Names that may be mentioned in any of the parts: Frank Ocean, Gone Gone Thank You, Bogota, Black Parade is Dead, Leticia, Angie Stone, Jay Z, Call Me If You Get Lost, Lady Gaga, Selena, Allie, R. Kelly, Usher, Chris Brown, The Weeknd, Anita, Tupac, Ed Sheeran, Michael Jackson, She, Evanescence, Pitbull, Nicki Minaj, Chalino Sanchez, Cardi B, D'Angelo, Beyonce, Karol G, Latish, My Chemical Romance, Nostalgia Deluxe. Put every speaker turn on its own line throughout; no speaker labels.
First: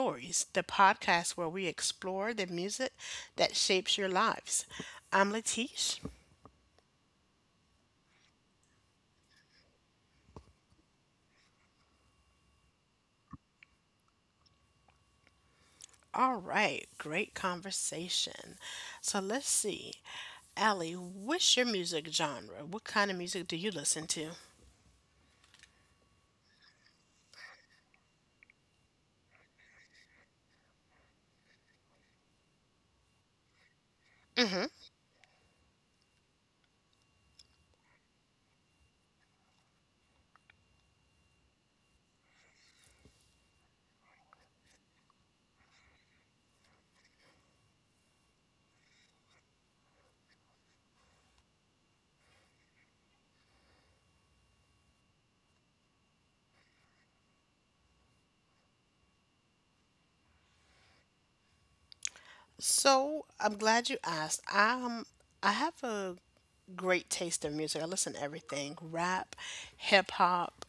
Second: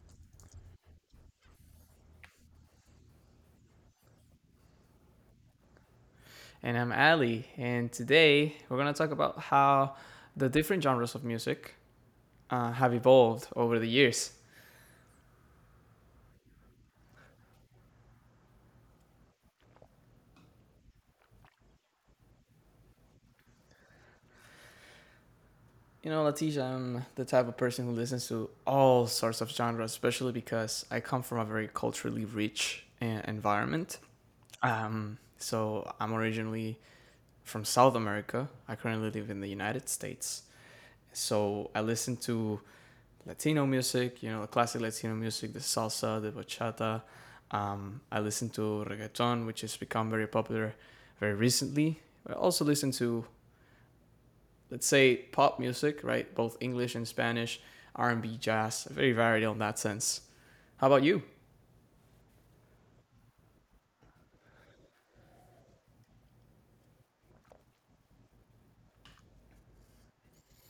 Stories, the podcast where we explore the music that shapes your lives. I'm Latish.
And I'm Ali, and today we're going to talk about how the different genres of music have evolved over the years.
All right, great conversation. So let's see. Allie, what's your music genre? What kind of music do you listen to?
You know, Leticia, I'm the type of person who listens to all sorts of genres, especially because I come from a very culturally rich environment.
Hmm.
So I'm originally from South America. I currently live in the United States. So I listen to Latino music, you know, the classic Latino music, the salsa, the bachata. I listen to reggaeton, which has become very popular very recently. I also listen to, let's say, pop music, right? Both English and Spanish, R&B, jazz, very varied in that sense. How about you?
So I'm glad you asked. I'm, I have a great taste of music. I listen to everything, rap, hip hop,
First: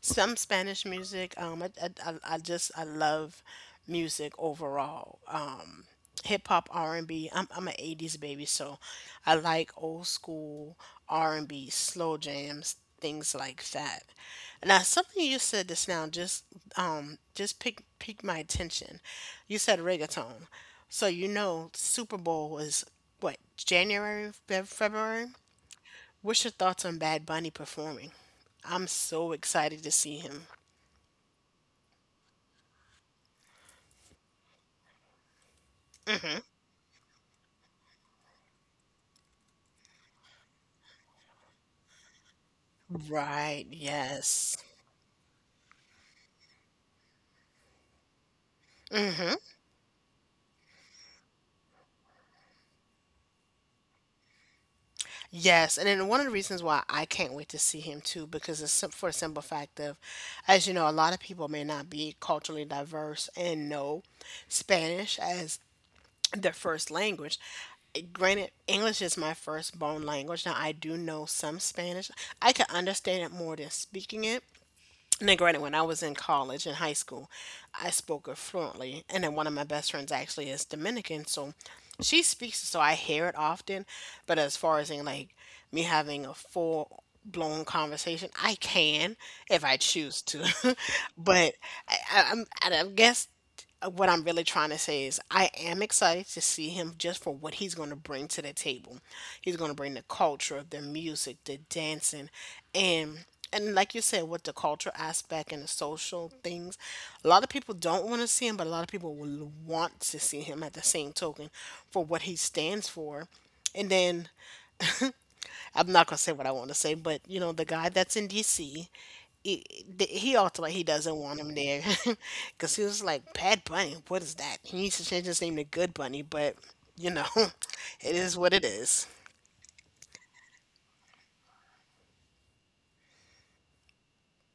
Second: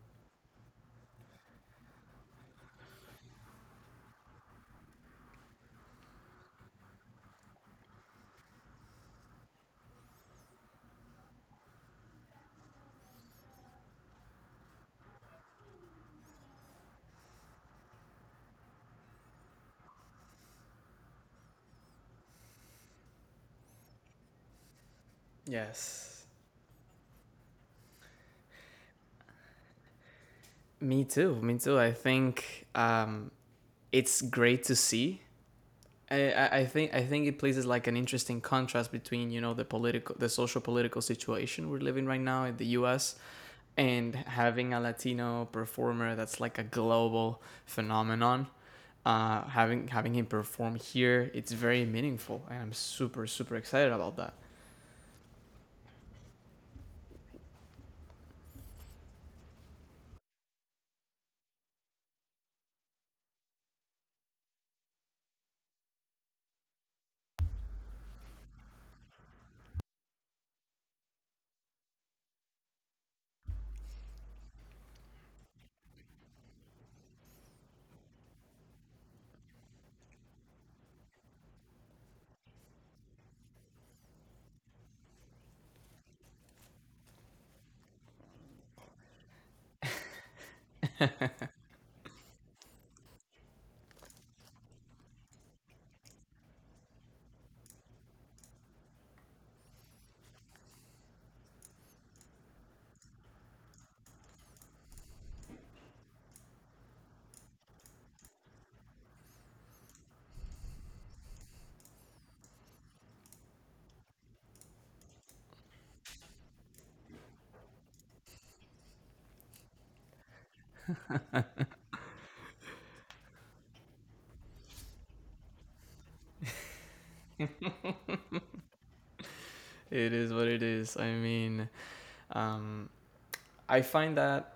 some Spanish music. I just I love music overall. Hip hop, R and B. I'm an '80s baby, so I like old school R and B, slow jams, things like that. Now, something you said just now just piqued my attention. You said reggaeton, so you know Super Bowl was what, January, February.
Yes.
What's your thoughts on Bad Bunny performing? I'm so excited to see him.
Me too. Me too. I think it's great to see I think it places like an interesting contrast between you know the political the social political situation we're living right now in the U.S.
Right,
and
yes.
having a Latino performer that's like a global phenomenon. Having him perform here, it's very meaningful, and I'm super super excited about that.
Yes, and then one of the reasons why I can't wait to see him too, because it's for a simple fact of, as you know, a lot of people may not be culturally diverse and know Spanish as their first language. Eh, granted, English is my firstborn language. Now, I do know some Spanish. I can understand it more than speaking it. Now, granted, when I was in college and high school, I spoke it fluently, and then one of my best friends actually is Dominican, so she speaks, so I hear it often. But as far as in like me having a full blown conversation, I can if I choose to. But I guess what I'm really trying to say is I am excited to see him just for what he's going to bring to the table. He's going to bring the culture, the music, the dancing, and and like you said, with the culture aspect and the social things, a lot of people don't want to see him, but a lot of people will want to see him at the same token for what he stands for. And then I'm not gonna say what I want to say, but you know, the guy that's in DC, he, he ultimately he doesn't want him there because he was like, Bad Bunny, what is that? He needs to change his name to Good Bunny, but you know, it is what it is.
It is what it is. I mean, um, I find that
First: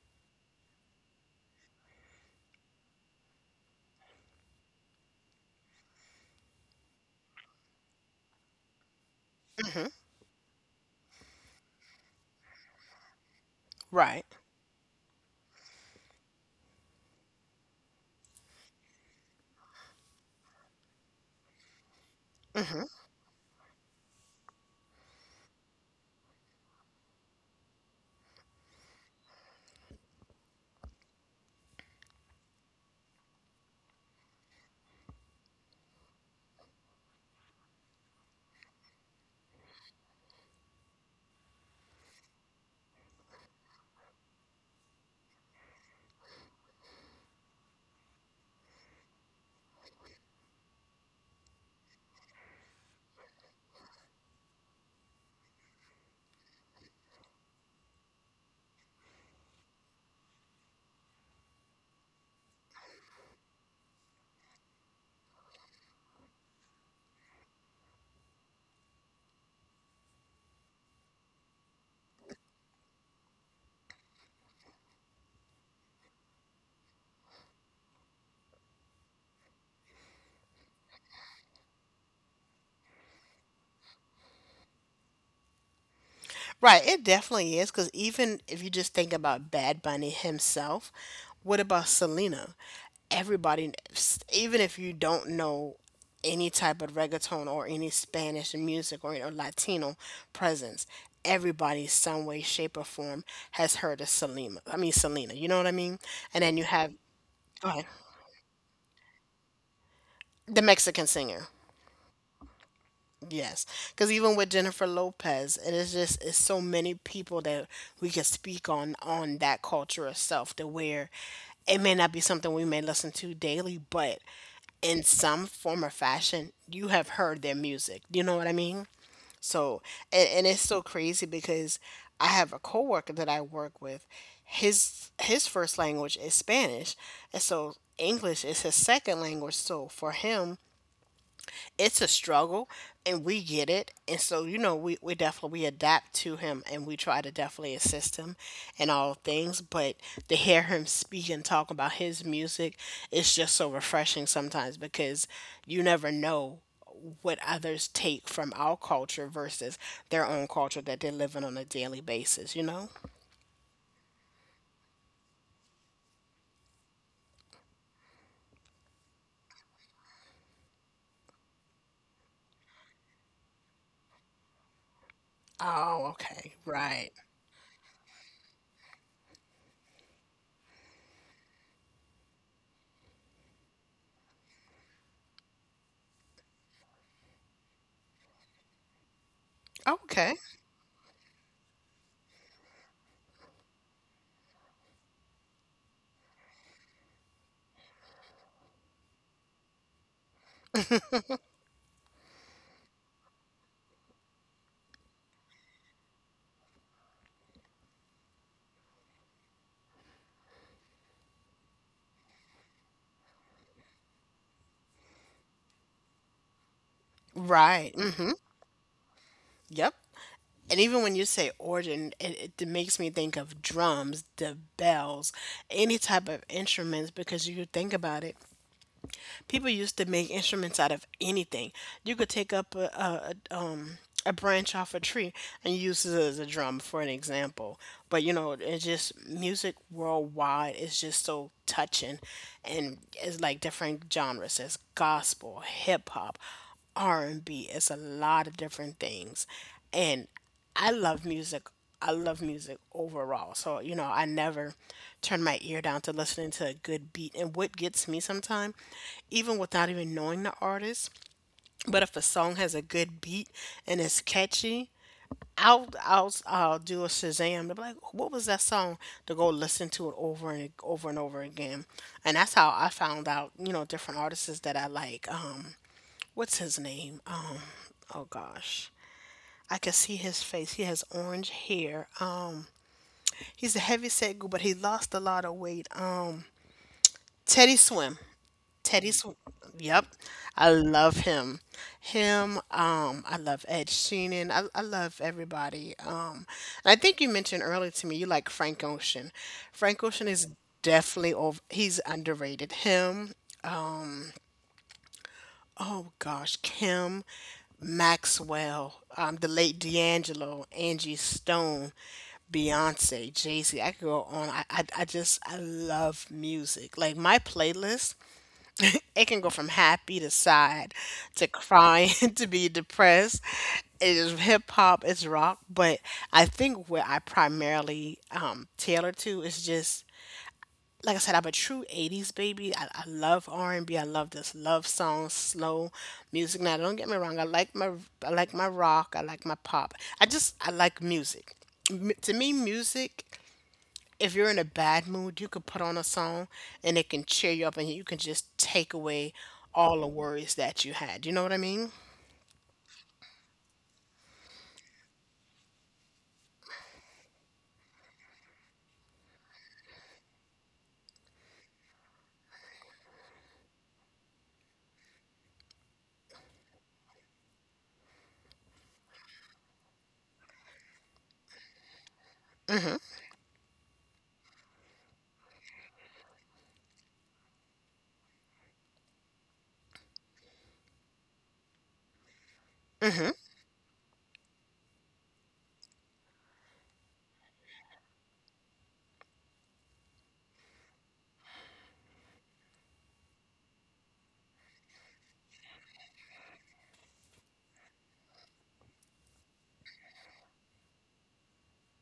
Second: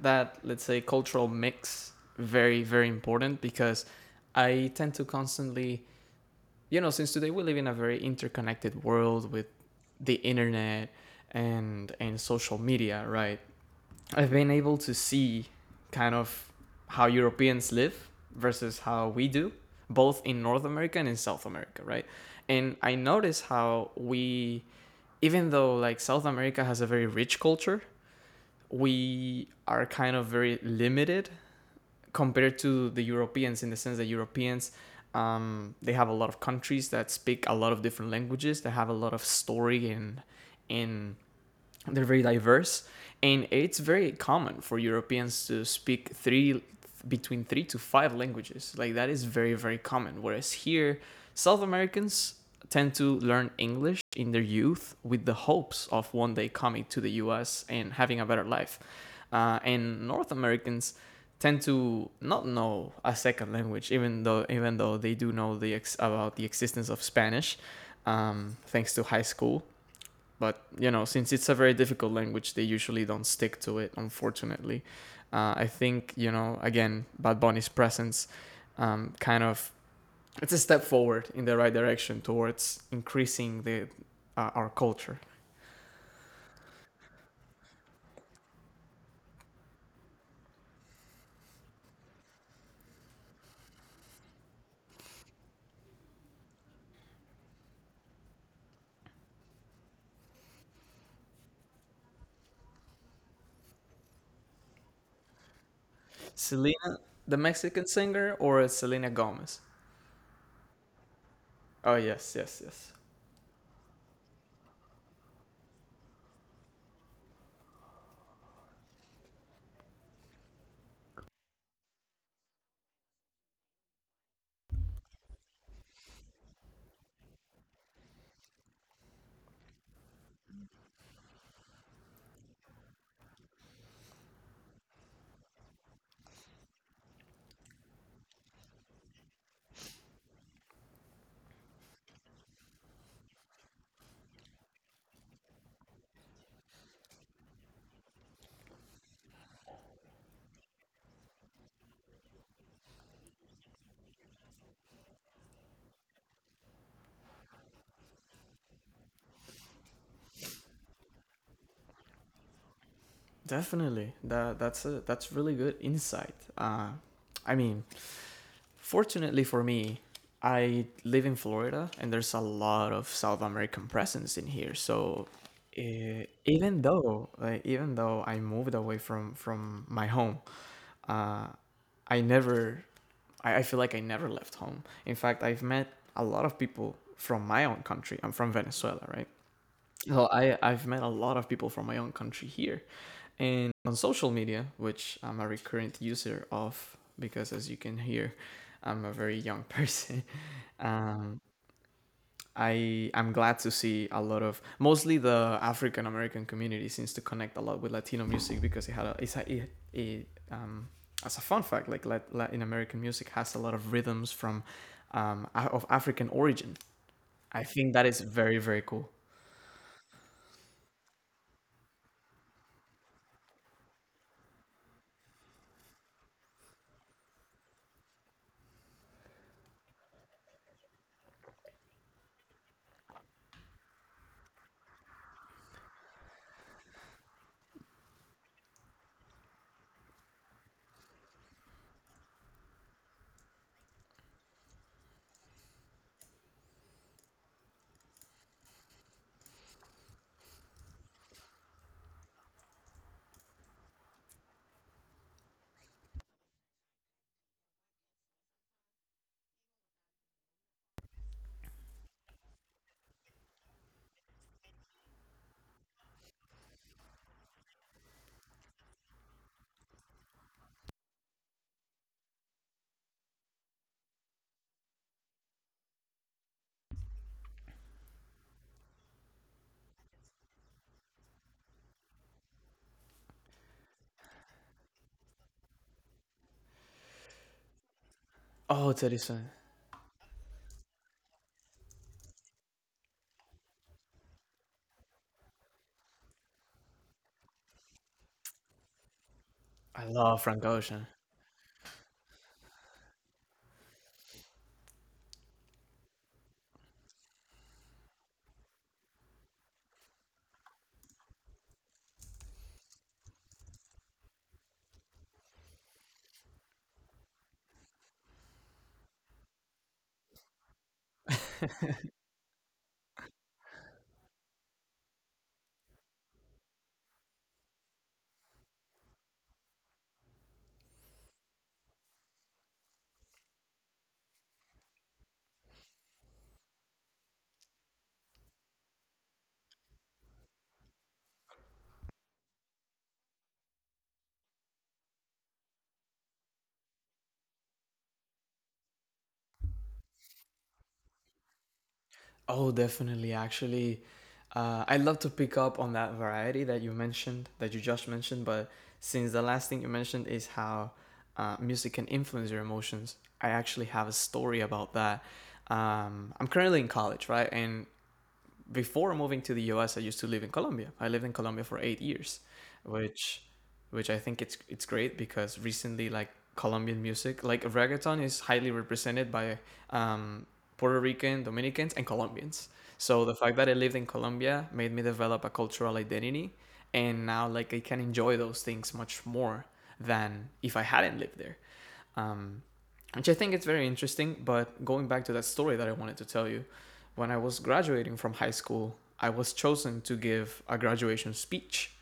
let's say cultural mix very very important because I tend to constantly you know, since today we live in a very interconnected world with
Mm-hmm.
the internet and social media, right?
Right.
I've been able to see kind of how Europeans live versus how we do, both in North America and in South America, right? And
Mm-hmm.
I notice how we even though like South America has a very rich culture, we are kind of very limited compared to the Europeans in the sense that Europeans they have a lot of countries that speak a lot of different languages that have a lot of story and they're very diverse, and it's very common for Europeans to speak three between three to five languages. Like that is very very common. Whereas here, South Americans tend to learn English in their youth with the hopes of one day coming to the U.S. and having a better life. And North Americans tend to not know a second language, even though they do know the about the existence of Spanish, thanks to high school, but you know since it's a very difficult language they usually don't stick to it unfortunately. I think you know again Bad Bunny's presence kind of it's a step forward in the right direction towards increasing the our culture.
Right, it definitely is because even if you just think about Bad Bunny himself, what about Selena? Everybody, even if you don't know any type of reggaeton or any Spanish music, or Latino presence, everybody, some way, shape, or form, has heard of Selena. I mean, Selena, you know what I mean? And then you have,
Selena the
go ahead,
Mexican singer or Selena Gomez?
the Mexican singer.
Oh, yes, yes, yes.
Yes, because even with Jennifer Lopez, it is just it's so many people that we can speak on that culture itself. To where it may not be something we may listen to daily, but in some form or fashion, you have heard their music. You know what I mean? So, and it's so crazy because I have a coworker that I work with. His first language is Spanish, and so English is his second language. So for him, it's a struggle, and we get it, and so you know we definitely we adapt to him and we try to definitely assist him in all things, but to hear him speak and talk about his music is just so refreshing sometimes because you never know what others take from our culture versus their own culture that they're living on a daily basis, you know.
Definitely, that's a that's really good insight. I mean, fortunately for me, I live in Florida and there's a lot of South American presence in here. So
Oh, okay.
even
Right.
though like, even though I moved away from my home, uh, I never I feel like I never left home. In fact, I've met a lot of people from my own country. I'm from Venezuela, right? So
Okay.
I've met a lot of people from my own country here, and on social media, which I'm a recurrent user of because as you can hear, I'm a very young person. Um, I I'm glad to see a lot of mostly the African American community seems to connect a lot with Latino music because it had a, it's a, it as a fun fact, like Latin American music has a lot of rhythms from of African origin. I
Right.
think that is
Mm-hmm.
very very cool.
Yep. And even when you say organ, it makes me think of drums, the bells, any type of instruments because you think about it. People used to make instruments out of anything. You could take up a branch off a tree and use it as a drum, for an example. But you know, it's just music worldwide is just so touching, and it's like different genres. It's gospel, hip hop, R and B. It's a lot of different things. And I love music. I love music overall. So, you know, I never turn my ear down to listening to a good beat. And what gets me sometimes, even without even knowing the artist, but if a song has a good beat and it's catchy, I'll do a Shazam to be like, what was that song? To go listen to it over and over and over again, and that's how I found out, you know, different artists that I like. What's his name? Oh gosh, I can see his face. He has orange hair. He's a heavy set goo, but he lost a lot of weight. Teddy Swim.
Oh, that
Teddy
is
Swim.
a
Yep. I love him. Him. I love Ed Sheeran. I love everybody. And I think you mentioned earlier to me you like Frank Ocean. Frank
I
Ocean
love
is
Frank Ocean.
definitely over. He's underrated. Him, oh gosh, Kim Maxwell, the late D'Angelo, Angie Stone, Beyonce, Jay Z. I could go on. I just, I love music. Like my playlist, it can go from happy to sad to crying to be depressed. It is hip hop, it's rock. But I think where I primarily tailor to is just like I said, I'm a true '80s baby. I love R&B. I love this love song, slow music. Now, don't get me wrong. I like my rock. I like my pop. I like music. To me, music. If you're in a bad mood, you could put on a song and it can cheer you up, and you can just take away all the worries that you had. You know what I mean?
Oh, definitely. Actually, I love to pick up on that variety that you mentioned, that you just mentioned. But since the last thing you mentioned is how music can influence your emotions, I actually have a story about that. I'm currently in college, right? And before moving to the U.S., I used to live in Colombia. I lived in Colombia for 8 years, which which I think it's great because recently like Colombian music, like reggaeton, is highly represented by um, Puerto Rican, Dominicans, and Colombians. So the fact that I lived in Colombia made me develop a cultural identity, and now like I can enjoy those things much more than if I hadn't lived there, um, which I think it's very interesting. But going back to that story that I wanted to tell you, when I was graduating from high school, I was chosen to give a graduation speech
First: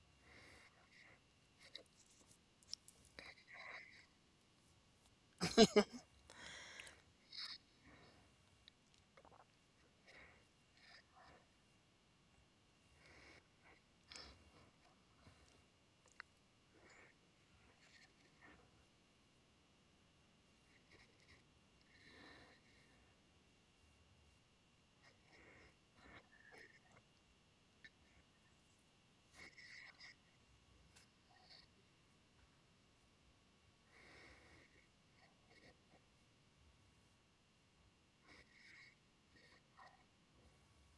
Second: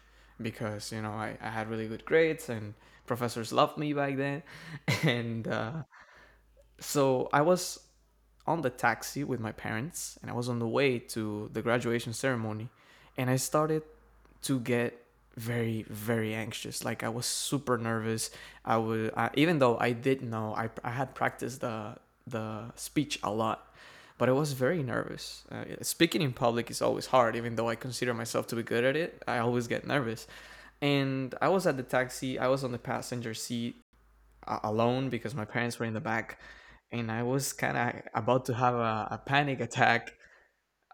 because you know I had really good grades and professors loved me back then, and so I was on the taxi with my parents and I was on the way to the graduation ceremony and I started to get very very anxious, like I was super nervous. Even though I did know I had practiced the speech a lot, but I was very nervous. Speaking in public is always hard, even though I consider myself to be good at it, I always get nervous. And I was at the taxi, I was on the passenger seat, alone because my parents were in the back, and I was kind of about to have a panic attack.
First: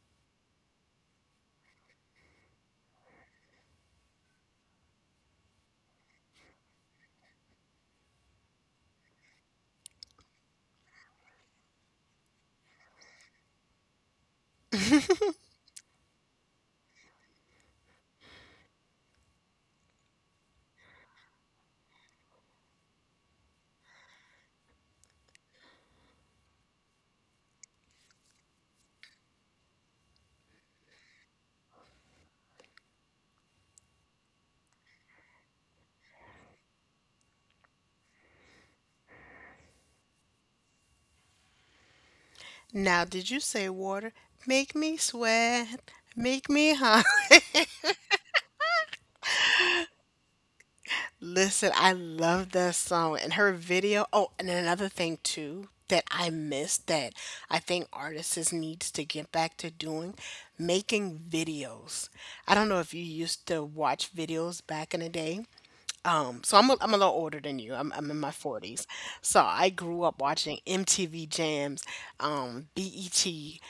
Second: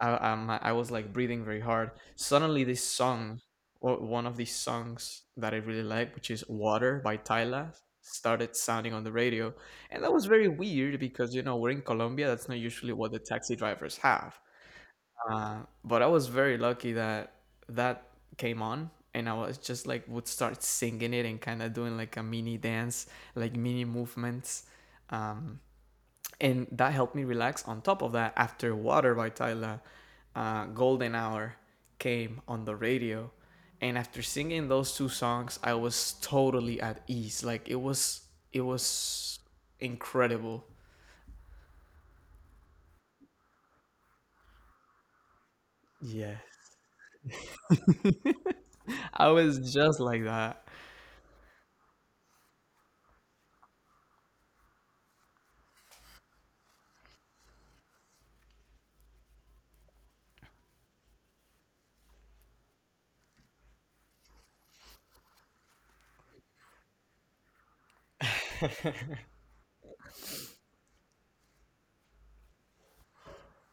I was like breathing very hard. Suddenly, this song, or one of these songs that I really like, which is "Water" by Tyla, started sounding on the radio, and that was very weird because you know we're in Colombia. That's not usually what the taxi drivers have. Uh, but I was very lucky that that came on, and I was just like would start singing it and kind of doing like a mini dance, like mini movements. Um, and that helped me relax. On top of that, after Water by Tyla, Golden Hour came on the radio. And after singing those two songs, I was totally at ease. Like it was incredible.
Now, did you say water? Make me sweat. Make
Yes.
me hot.
I was just like that.
Listen, I love that song and her video. Oh, and another thing too that I missed that I think artists needs to get back to doing, making videos. I don't know if you used to watch videos back in the day, so I'm a little older than you. I'm in my 40s. So I grew up watching MTV Jams, BET,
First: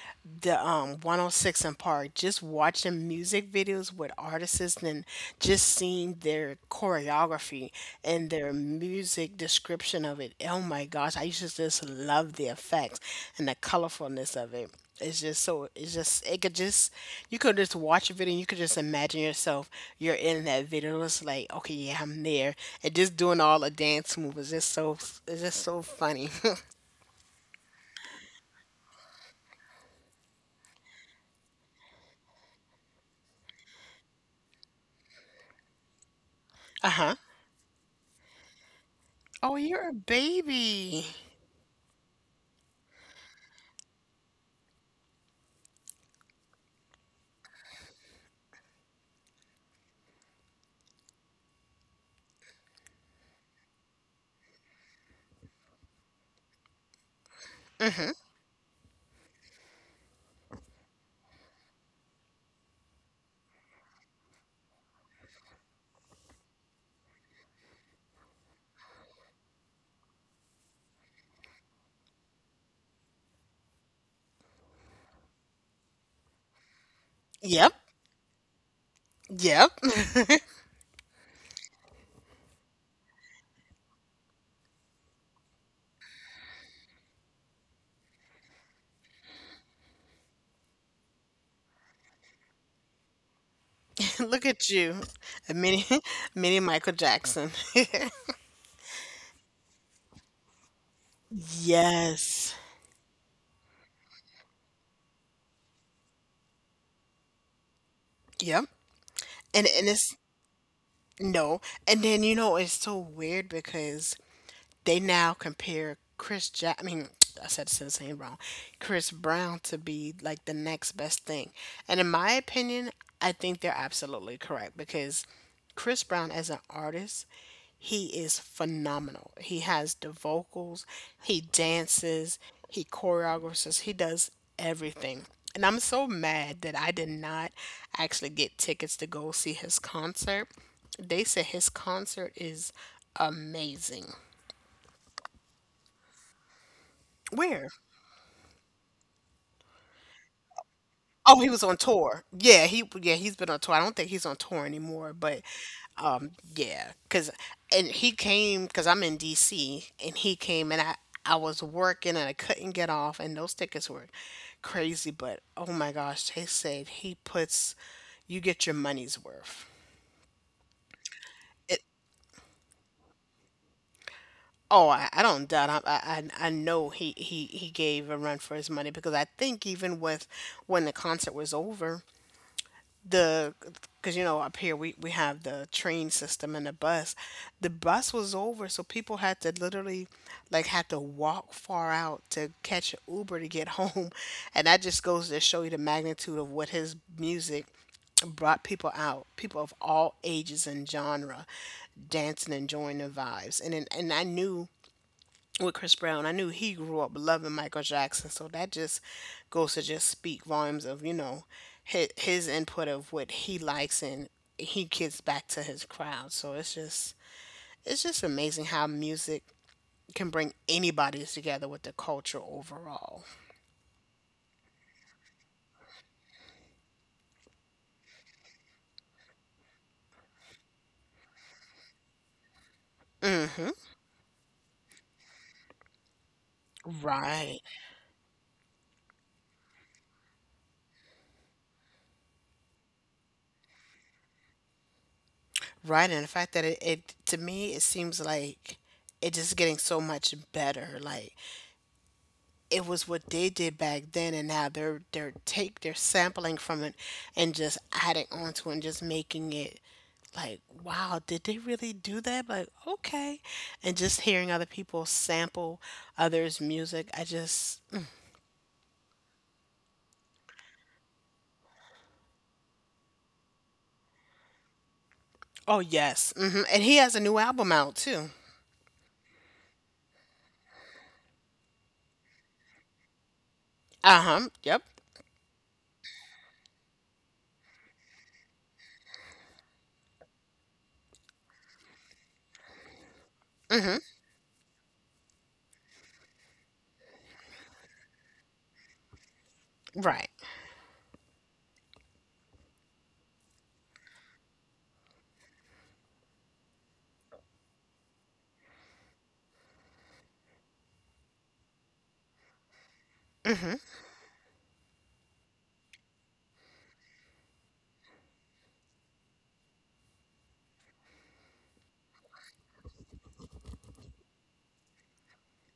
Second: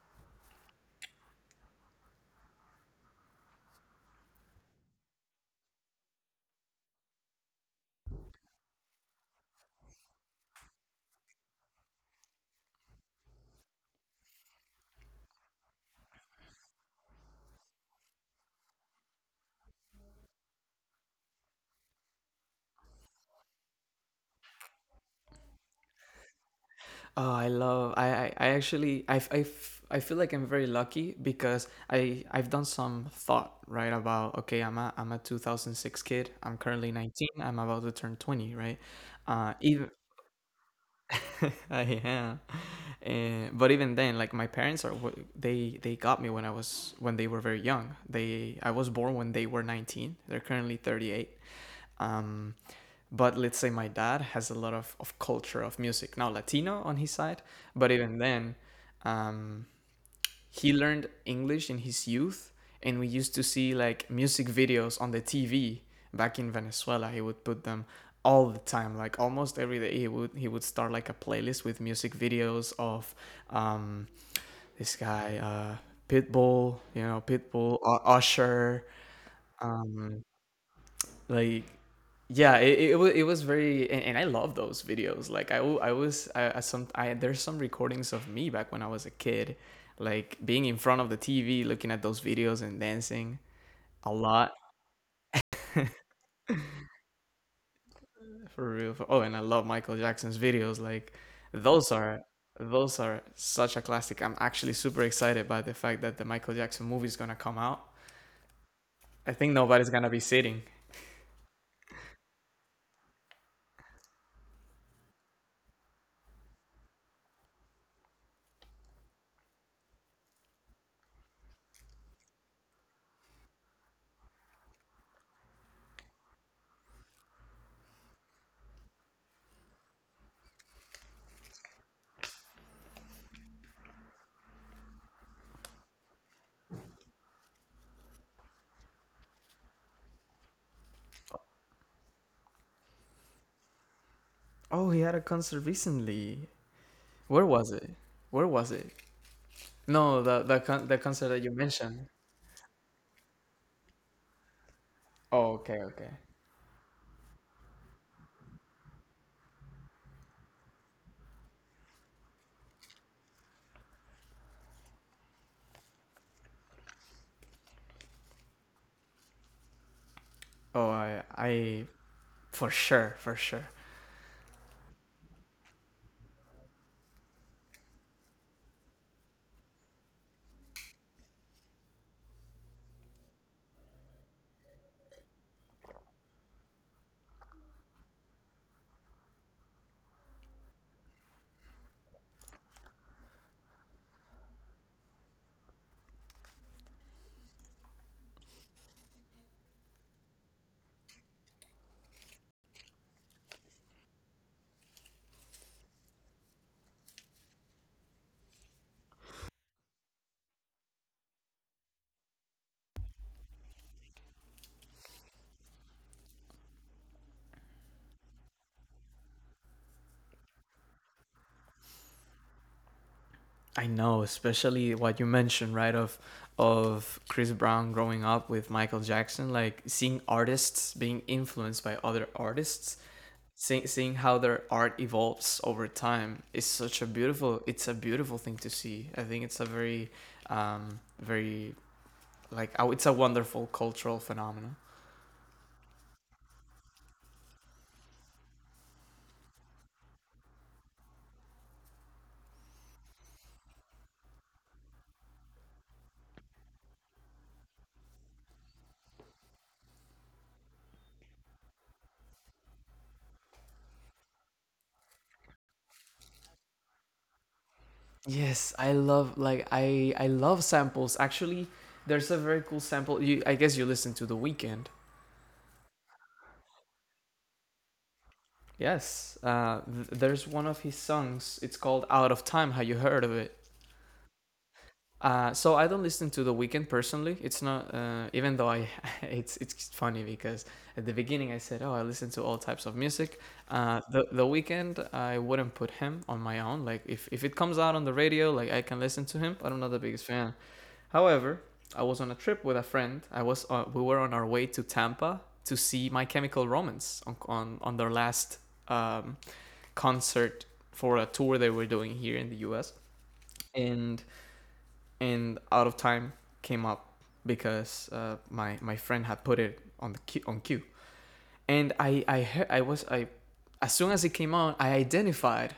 the 106 and Park, just watching music videos with artists and just seeing their choreography and their music description of it. Oh my gosh, I used to just love the effects and the colorfulness of it. It's just so, it's just it could just, you could just watch a video and you could just imagine yourself you're in that video. It's like, okay, yeah, I'm there. And just doing all the dance moves is just so, it's just so funny.
Oh, I love. I actually I feel like I'm very lucky because I've done some thought right about okay I'm a 2006 kid. I'm currently
Uh-huh.
19. I'm about to turn 20. Right.
Oh, you're
Even
a baby.
I am. But even then, like my parents are they got me when I was when they were very young. They I was born when they were 19. They're currently 38. Um, but let's say my dad has a lot of culture of music, now Latino on his side, but even then, um, he learned English in his youth, and we used to see like music videos on the TV back in Venezuela. He would put them all the time, like almost every day he would start like a playlist with music videos of um, this guy Pitbull, you know, Pitbull,
Yep.
Usher,
Yep.
um, like, yeah, it was very, and I love those videos. Like I was I some I, there's some recordings of me back when I was a kid, like being in front of the TV looking at those videos and dancing a
Look
lot.
at you. A mini mini Michael Jackson.
For real. Oh, and I love Michael Jackson's videos, like those are
Yes.
those are such a classic. I'm actually super excited by the fact that the Michael Jackson movie is gonna come out.
Yep.
I think
And
nobody's gonna
it's
be sitting.
no. And then you know it's so weird because they now compare Chris Jack, I mean, I said his name wrong, Chris Brown, to be like the next best thing, and in my opinion, I think they're absolutely correct because Chris Brown as an artist, he is phenomenal. He has the vocals, he dances, he choreographs, he does everything. And I'm so mad that I did not actually get tickets to go see his concert. They said his concert is amazing.
Oh, he had a concert recently. Where was
Where?
it? where was it No, the concert
Oh,
that
he
you
was on
mentioned.
tour. Yeah, he yeah he's been on tour. I don't think he's on tour anymore, but
Oh, okay, okay.
yeah, cause and he came because I'm in D.C. and he came and I was working and I couldn't get off and those tickets were crazy, but oh my gosh, they said he puts, you get your money's worth.
Oh,
It,
I for sure, for sure.
oh, I don't doubt. I know he gave a run for his money because I think even with when the concert was over, the, because you know up here we have the train system and the bus, the bus was over, so people had to literally like had to walk far out to catch an Uber to get home, and that just goes to show you the magnitude of what his music brought, people out, people of all ages and genre, dancing, enjoying the vibes. And I knew with Chris Brown. I knew he grew up loving Michael Jackson, so that just goes to just speak volumes of you know his input of what he likes and he gives back to his crowd. So it's just, it's just amazing how music can bring anybody together with the culture overall.
I know, especially what you mentioned, right? Of Chris Brown growing up with Michael Jackson, like seeing artists being influenced by other artists, seeing how their art evolves over time is such a
Right,
beautiful. It's a beautiful thing to see. I think it's a very, very like oh, it's a wonderful cultural phenomenon.
right, and the fact that it to me it seems like it's just getting so much better. Like it was what they did back then, and now they're sampling from it and just adding onto it and just making it like, wow, did they really do that? Like, okay. And just hearing other people sample others' music, I just...
Yes, I love like I love samples. Actually, there's a very cool sample. You I guess you listen to The Weekend.
oh yes. Hmm. And he has a new album out too.
Yes, there's one of his songs. It's called "Out of Time." Have you heard of it?
Uh-huh. Yep.
So I don't listen to The Weeknd personally. It's not even though I it's funny because at the beginning I said, "Oh, I listen to all types of music."
Hmm.
The Weeknd, I wouldn't put him on my own. Like if it comes out on the radio, like I can listen to him, but I'm not the biggest
Right.
fan. However, I was on a trip with a friend. I was we were on our way to Tampa to see My Chemical Romance on on their last um, concert for a tour they were doing here in the U.S. and and Out of Time came up because my my friend had put it on the queue, on queue. And I heard, I was I as soon as it came out I identified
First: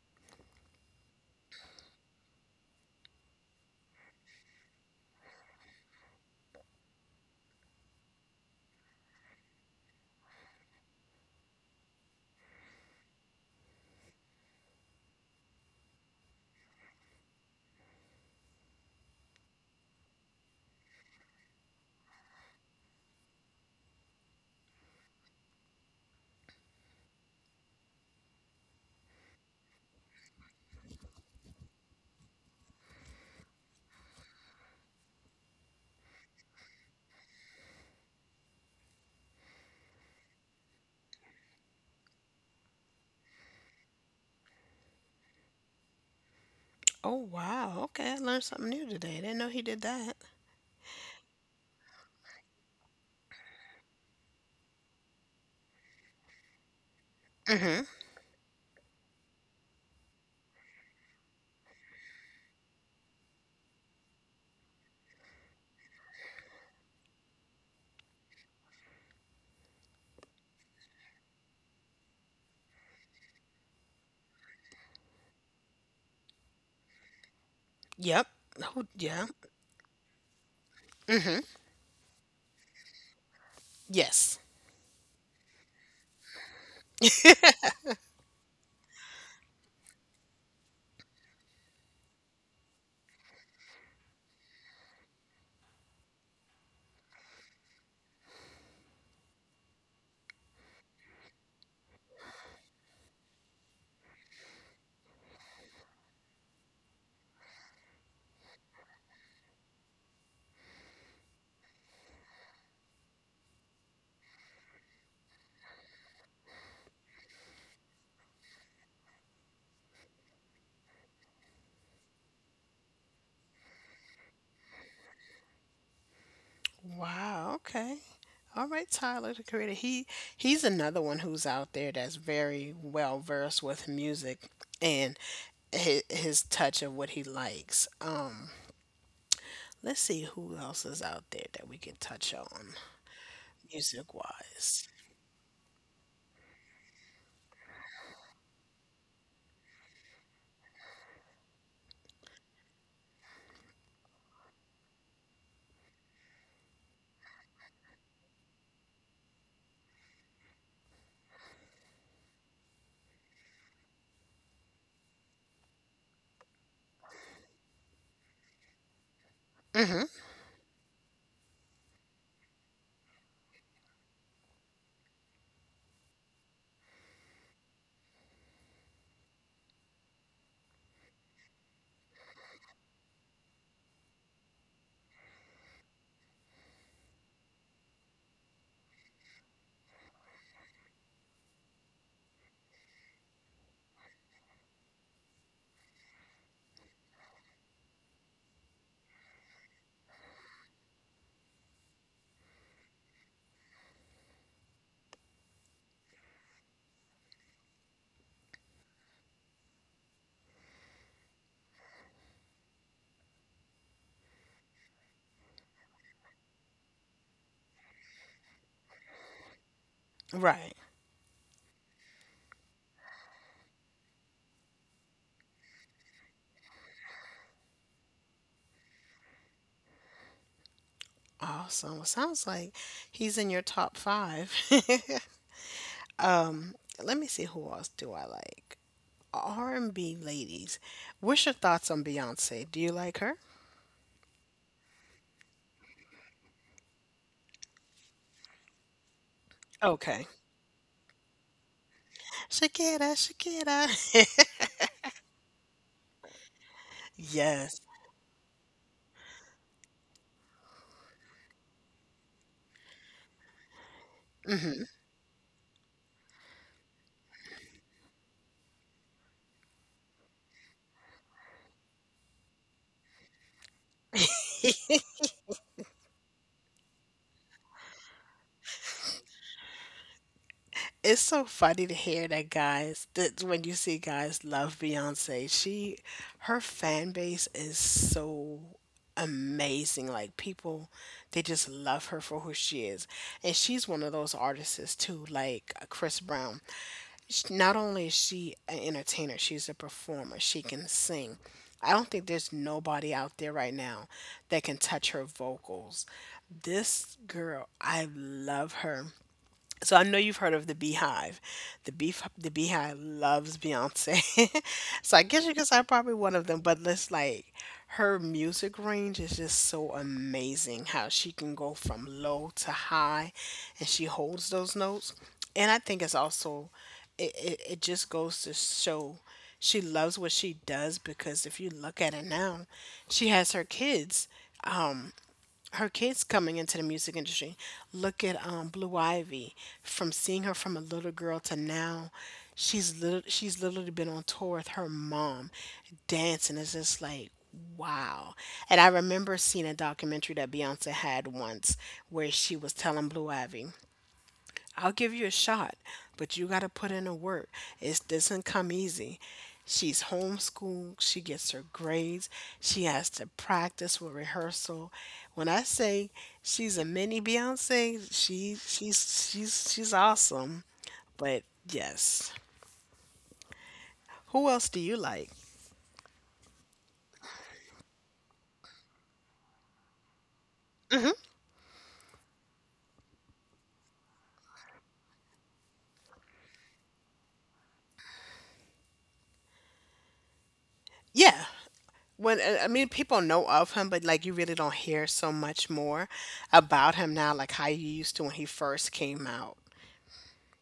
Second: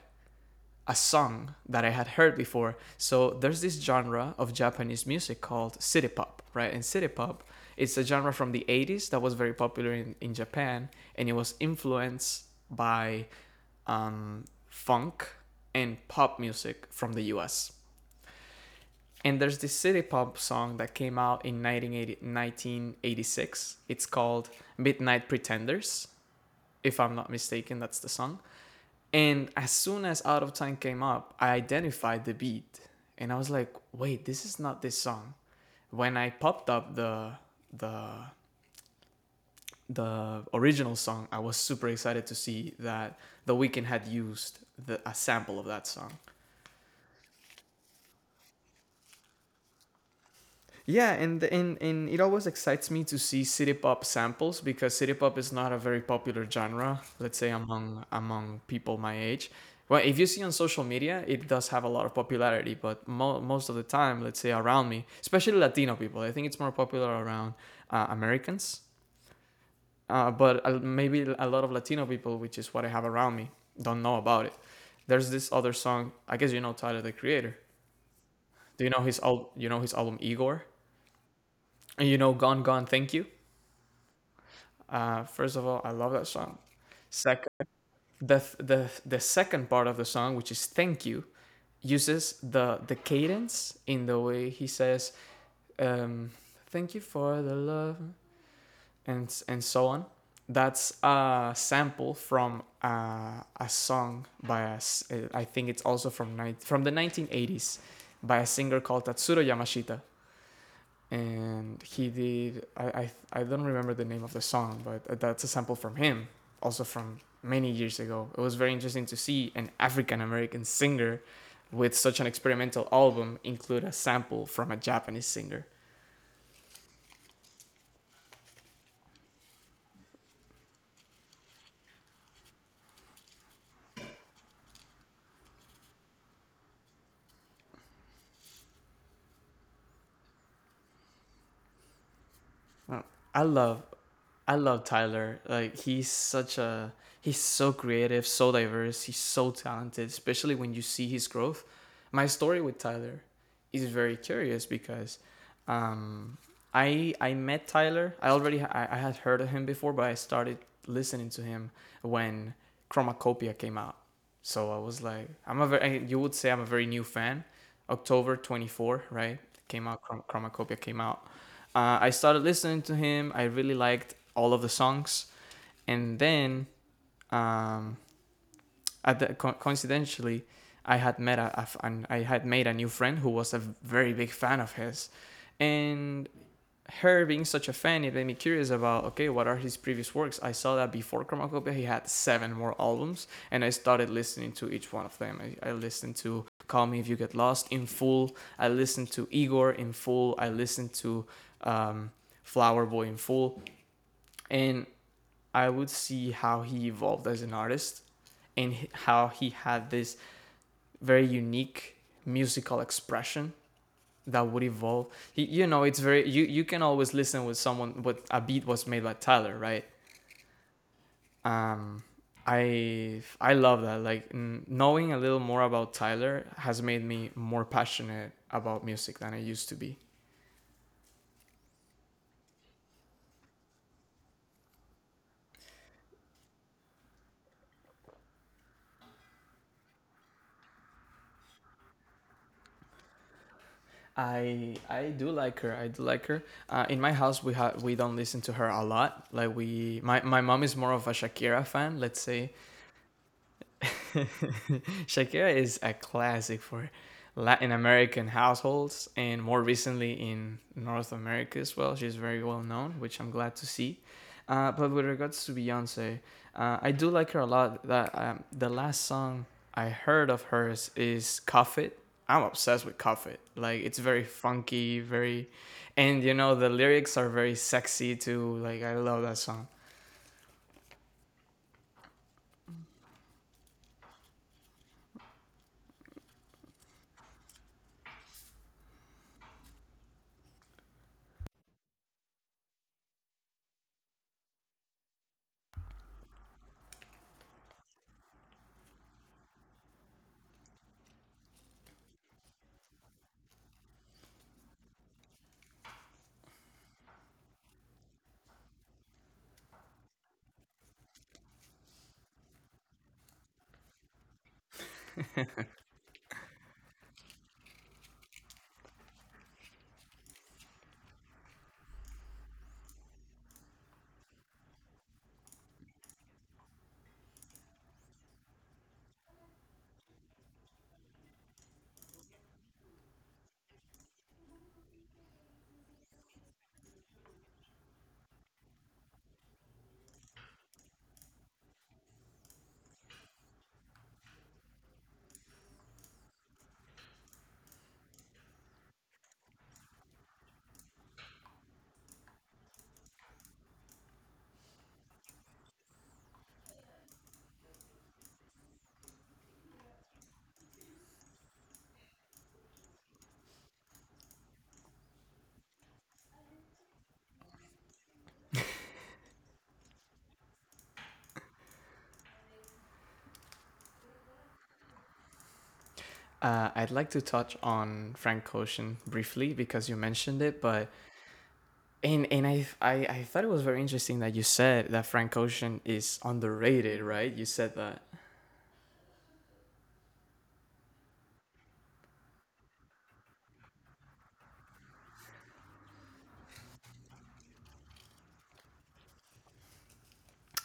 a song that I had heard before. So there's this genre of Japanese music called city pop, right? And city pop, it's a genre from the 80s that was very popular in Japan, and it was influenced by um, funk and pop music from the US. And there's this city pop song that came out in 1980 1986. It's called Midnight Pretenders, if I'm not mistaken, that's the song. And as soon as Out of Time came up, I identified the beat, and I was like, wait, this is not this song. When I popped up the the original song, I was super excited to see that The Weeknd had used a sample of that song.
Oh wow, okay. I learned something new today, I didn't know he did that.
Yeah, and and it always excites me to see city pop samples, because city pop is not a very popular genre, let's say,
Hmm.
among people my age. Well, if you see on social media, it does have a lot of popularity, but most of the time, let's say around me, especially Latino people, I think it's more popular around Americans. But maybe a lot of Latino people, which is what I have around me, don't know about it. There's this other song. I guess you know Tyler the Creator.
Yep.
Do
Oh
you know his
yeah.
You know his album Igor,
Hmm.
and you know Gone Gone Thank You.
Yes.
First of all, I love that song. Second, the the second part of the song, which is "Thank You," uses the cadence in the way he says um, "Thank you for the love" and so on. That's a sample from a song by I think it's also from the 1980s by a singer called Tatsuro Yamashita, and he did. I don't remember the name of the song, but that's a sample from him, also from many years ago. It was very interesting to see an African American singer with such an experimental album include a sample from a Japanese singer.
Wow. Okay. All right, Tyler the Creator. He's another one who's out there that's very well versed with music and his touch of what he likes. Let's see who else is out there that we can touch on
I love
music
I love
wise.
Tyler. Like, he's such a he's so creative, so diverse, he's so talented, especially when you see his growth. My story with Tyler is very curious because um I met Tyler. I had heard of him before, but I started listening to him when Chromacopia came out. So I was like, I'm a very you would say I'm a very new fan. October 24th, right? Came out
Hmm.
Chromacopia came out. I started listening to him. I really liked all of the songs, and then um, at the coincidentally, I had met had made a new friend who was a very big fan of his, and her being such a fan, it made me curious about, okay, what are his previous works? I saw that before Chromacopia, he had seven more albums, and I started listening to each one of them. I listened to Call Me If You Get Lost in full. I listened to Igor in full. I listened to um, Flower Boy in full, and I would see how he evolved as an artist, and how he had this very unique musical expression that would evolve. You know, it's very you you can always listen with someone what a beat was made by Tyler, right?
Right.
um I love that. Like, knowing a little more about Tyler has made me more passionate about music than I used to be.
Awesome. Well, sounds like he's in your top five. um, Let me see who else do I like. R and B ladies. What's your thoughts on Beyonce? Do you like her?
I do like her, I do like her. In my house we have we don't listen to her a lot. Like, we my,
Okay.
my mom is more of a Shakira fan, let's say.
Shakira, Shakira.
Shakira is a classic for Latin
Yes.
American households, and more recently in North America as well. She's very well known, which I'm glad to see.
Hmm.
But with regards to Beyonce, I do like her a lot. That The last song I heard of hers is "Cuff It." I'm obsessed with "Cuff It." Like, it's very funky, very, and you know the lyrics are very sexy too. Like, I love that song.
It's so funny to hear that guys, that when you see guys love Beyonce, she, her fan base is so amazing. Like, people, they just love her for who she is. And she's one of those artists too, like Chris Brown. Not only is she an entertainer, she's a performer. She can sing. I don't think there's nobody out there right now that can touch her vocals. This girl, I love her. So I know you've heard of the Beehive. The beef, the Beehive loves Beyonce. So I guess you could say I'm probably one of them. But it's like her music range is just so amazing. How she can go from low to high, and she holds those notes. And I think it's also, it just goes to show she loves what she does, because if you look at it now, she has her kids, um, her kids coming into the music industry. Look at Blue Ivy. From seeing her from a little girl to now, she's literally been on tour with her mom, dancing. It's just like, wow. And I remember seeing a documentary that Beyonce had once where she was telling Blue Ivy, I'll give you a shot, but you got to put in the work. It doesn't come easy. She's homeschooled. She gets her grades. She has to practice with rehearsal. When I say she's a mini Beyonce, she's she's awesome. But yes, who else do you like?
I'd like to touch on Frank Ocean briefly because you mentioned it, but and I thought it was very interesting that you said that Frank Ocean is underrated, right? You said that.
Yeah. When I mean, people know of him, but like you really don't hear so much more about him now, like how you used to when he first came out.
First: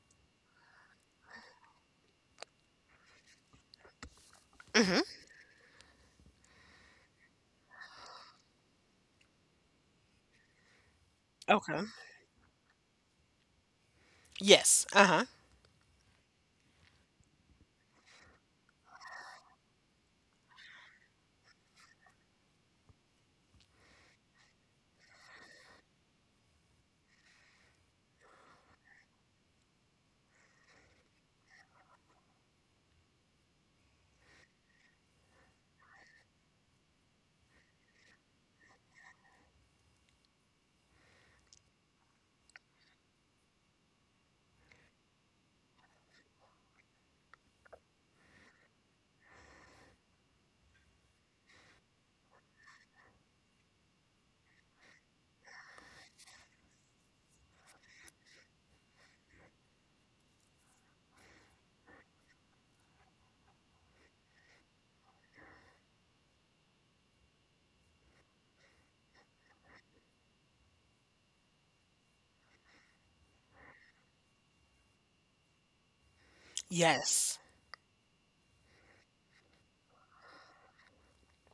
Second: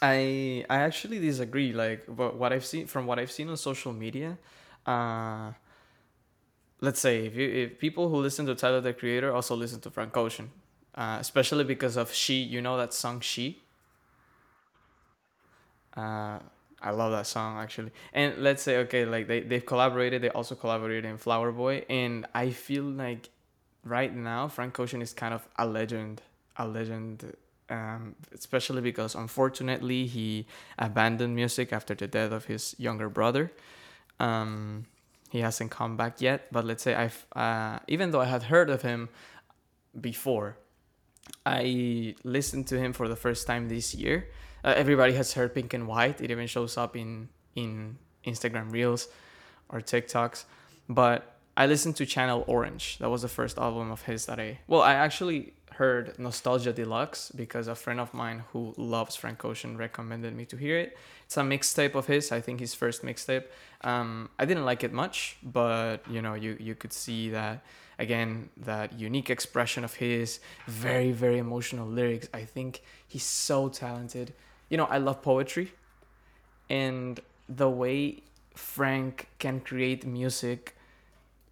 I actually disagree. Like, but what I've seen from what I've seen on social media, uh, let's say if if people who listen to Tyler the Creator also listen to Frank Ocean, especially
Okay.
because of She, you know that song She.
Yes. Uh huh.
Uh, I love that song actually. And let's say, okay, like they've collaborated. They also collaborated in Flower Boy, and I feel like right now Frank Ocean is kind of a legend, a legend. Especially because, unfortunately, he abandoned music after the death of his younger brother. Um, he hasn't come back yet, but let's say I've even though I had heard of him before, I listened to him for the first time this year. Everybody has heard Pink and White. It even shows up in Instagram Reels or TikToks. But I listened to Channel Orange. That was the first album of his that I well, I actually heard Nostalgia Deluxe because a friend of mine who loves Frank Ocean recommended me to hear it. It's a mixtape of his, I think his first mixtape. I didn't like it much, but you know, you could see that again that unique expression of his, very very emotional lyrics. I think he's so talented. You know, I love poetry, and
Yes.
the way Frank can create music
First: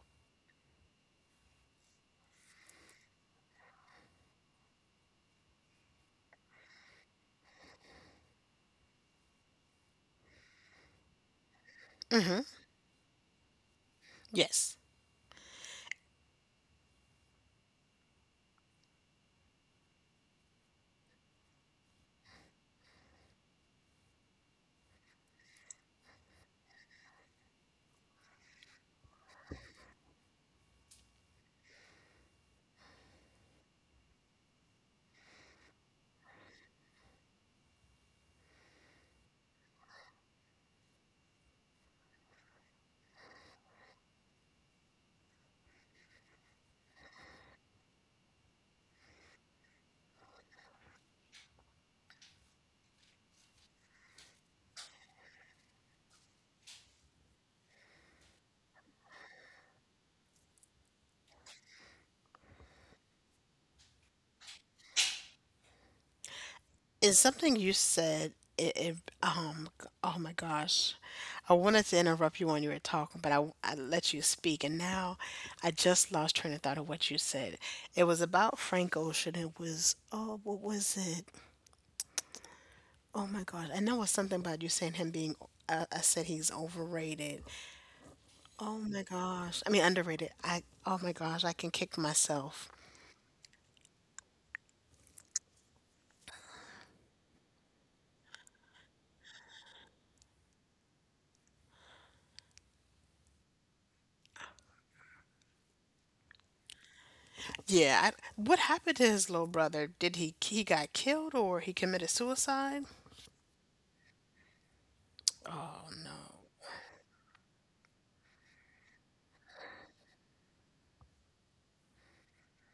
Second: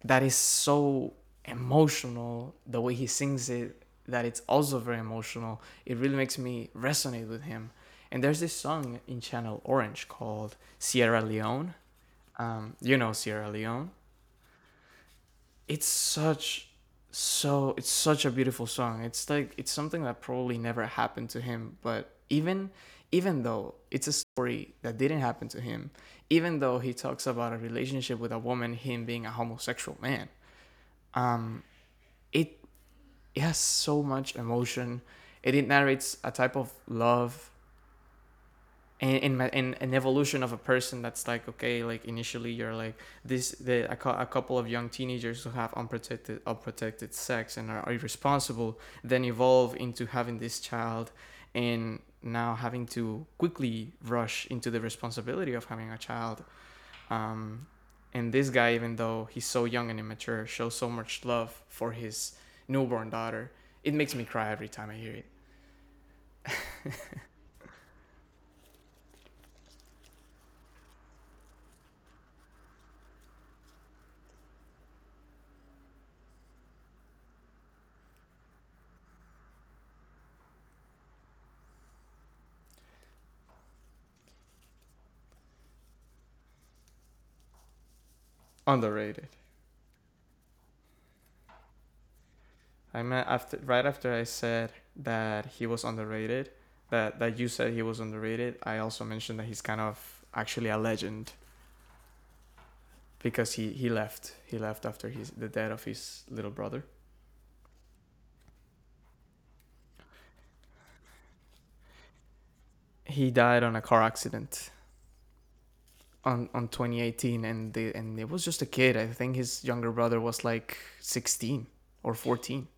that is so emotional, the way he sings it, that it's also very emotional. It really makes me resonate with him. And there's this song in Channel Orange called Sierra Leone.
Hmm.
You know Sierra Leone,
Yes.
it's such so it's such a beautiful song. It's like it's something that probably never happened to him, but even even though it's a story that didn't happen to him, even though he talks about a relationship with a woman, him being a homosexual man, um, it, it has so much emotion. It narrates a type of love and in an evolution of a person that's like, okay, like initially you're like this the a, cou- a couple of young teenagers who have unprotected sex and are irresponsible, then evolve into having this child, and now having to quickly rush into the responsibility of having a child. um and this guy, even though he's so young and immature, shows so much love for his newborn daughter. It makes me cry every time I hear it.
And something you said, it oh my gosh, I wanted to interrupt you when you were talking, but I let you speak, and now I just lost train of thought of what you said. It was about Frank Ocean. It was, oh, what was it? Oh my gosh, I know it was something about you saying him being. I said he's overrated. Oh my
Underrated.
gosh, I mean underrated. I... oh my gosh, I can kick myself.
I meant after right after I said that he was underrated, that you said he was underrated. I also mentioned that he's kind of actually a legend because he left. He left after his the death of his little brother.
Yeah, I, what happened to his little brother? Did he got killed, or he committed suicide?
He died on a car accident
Oh no,
on 2018, and the and it was just a kid. I think his younger brother was like 16 or 14.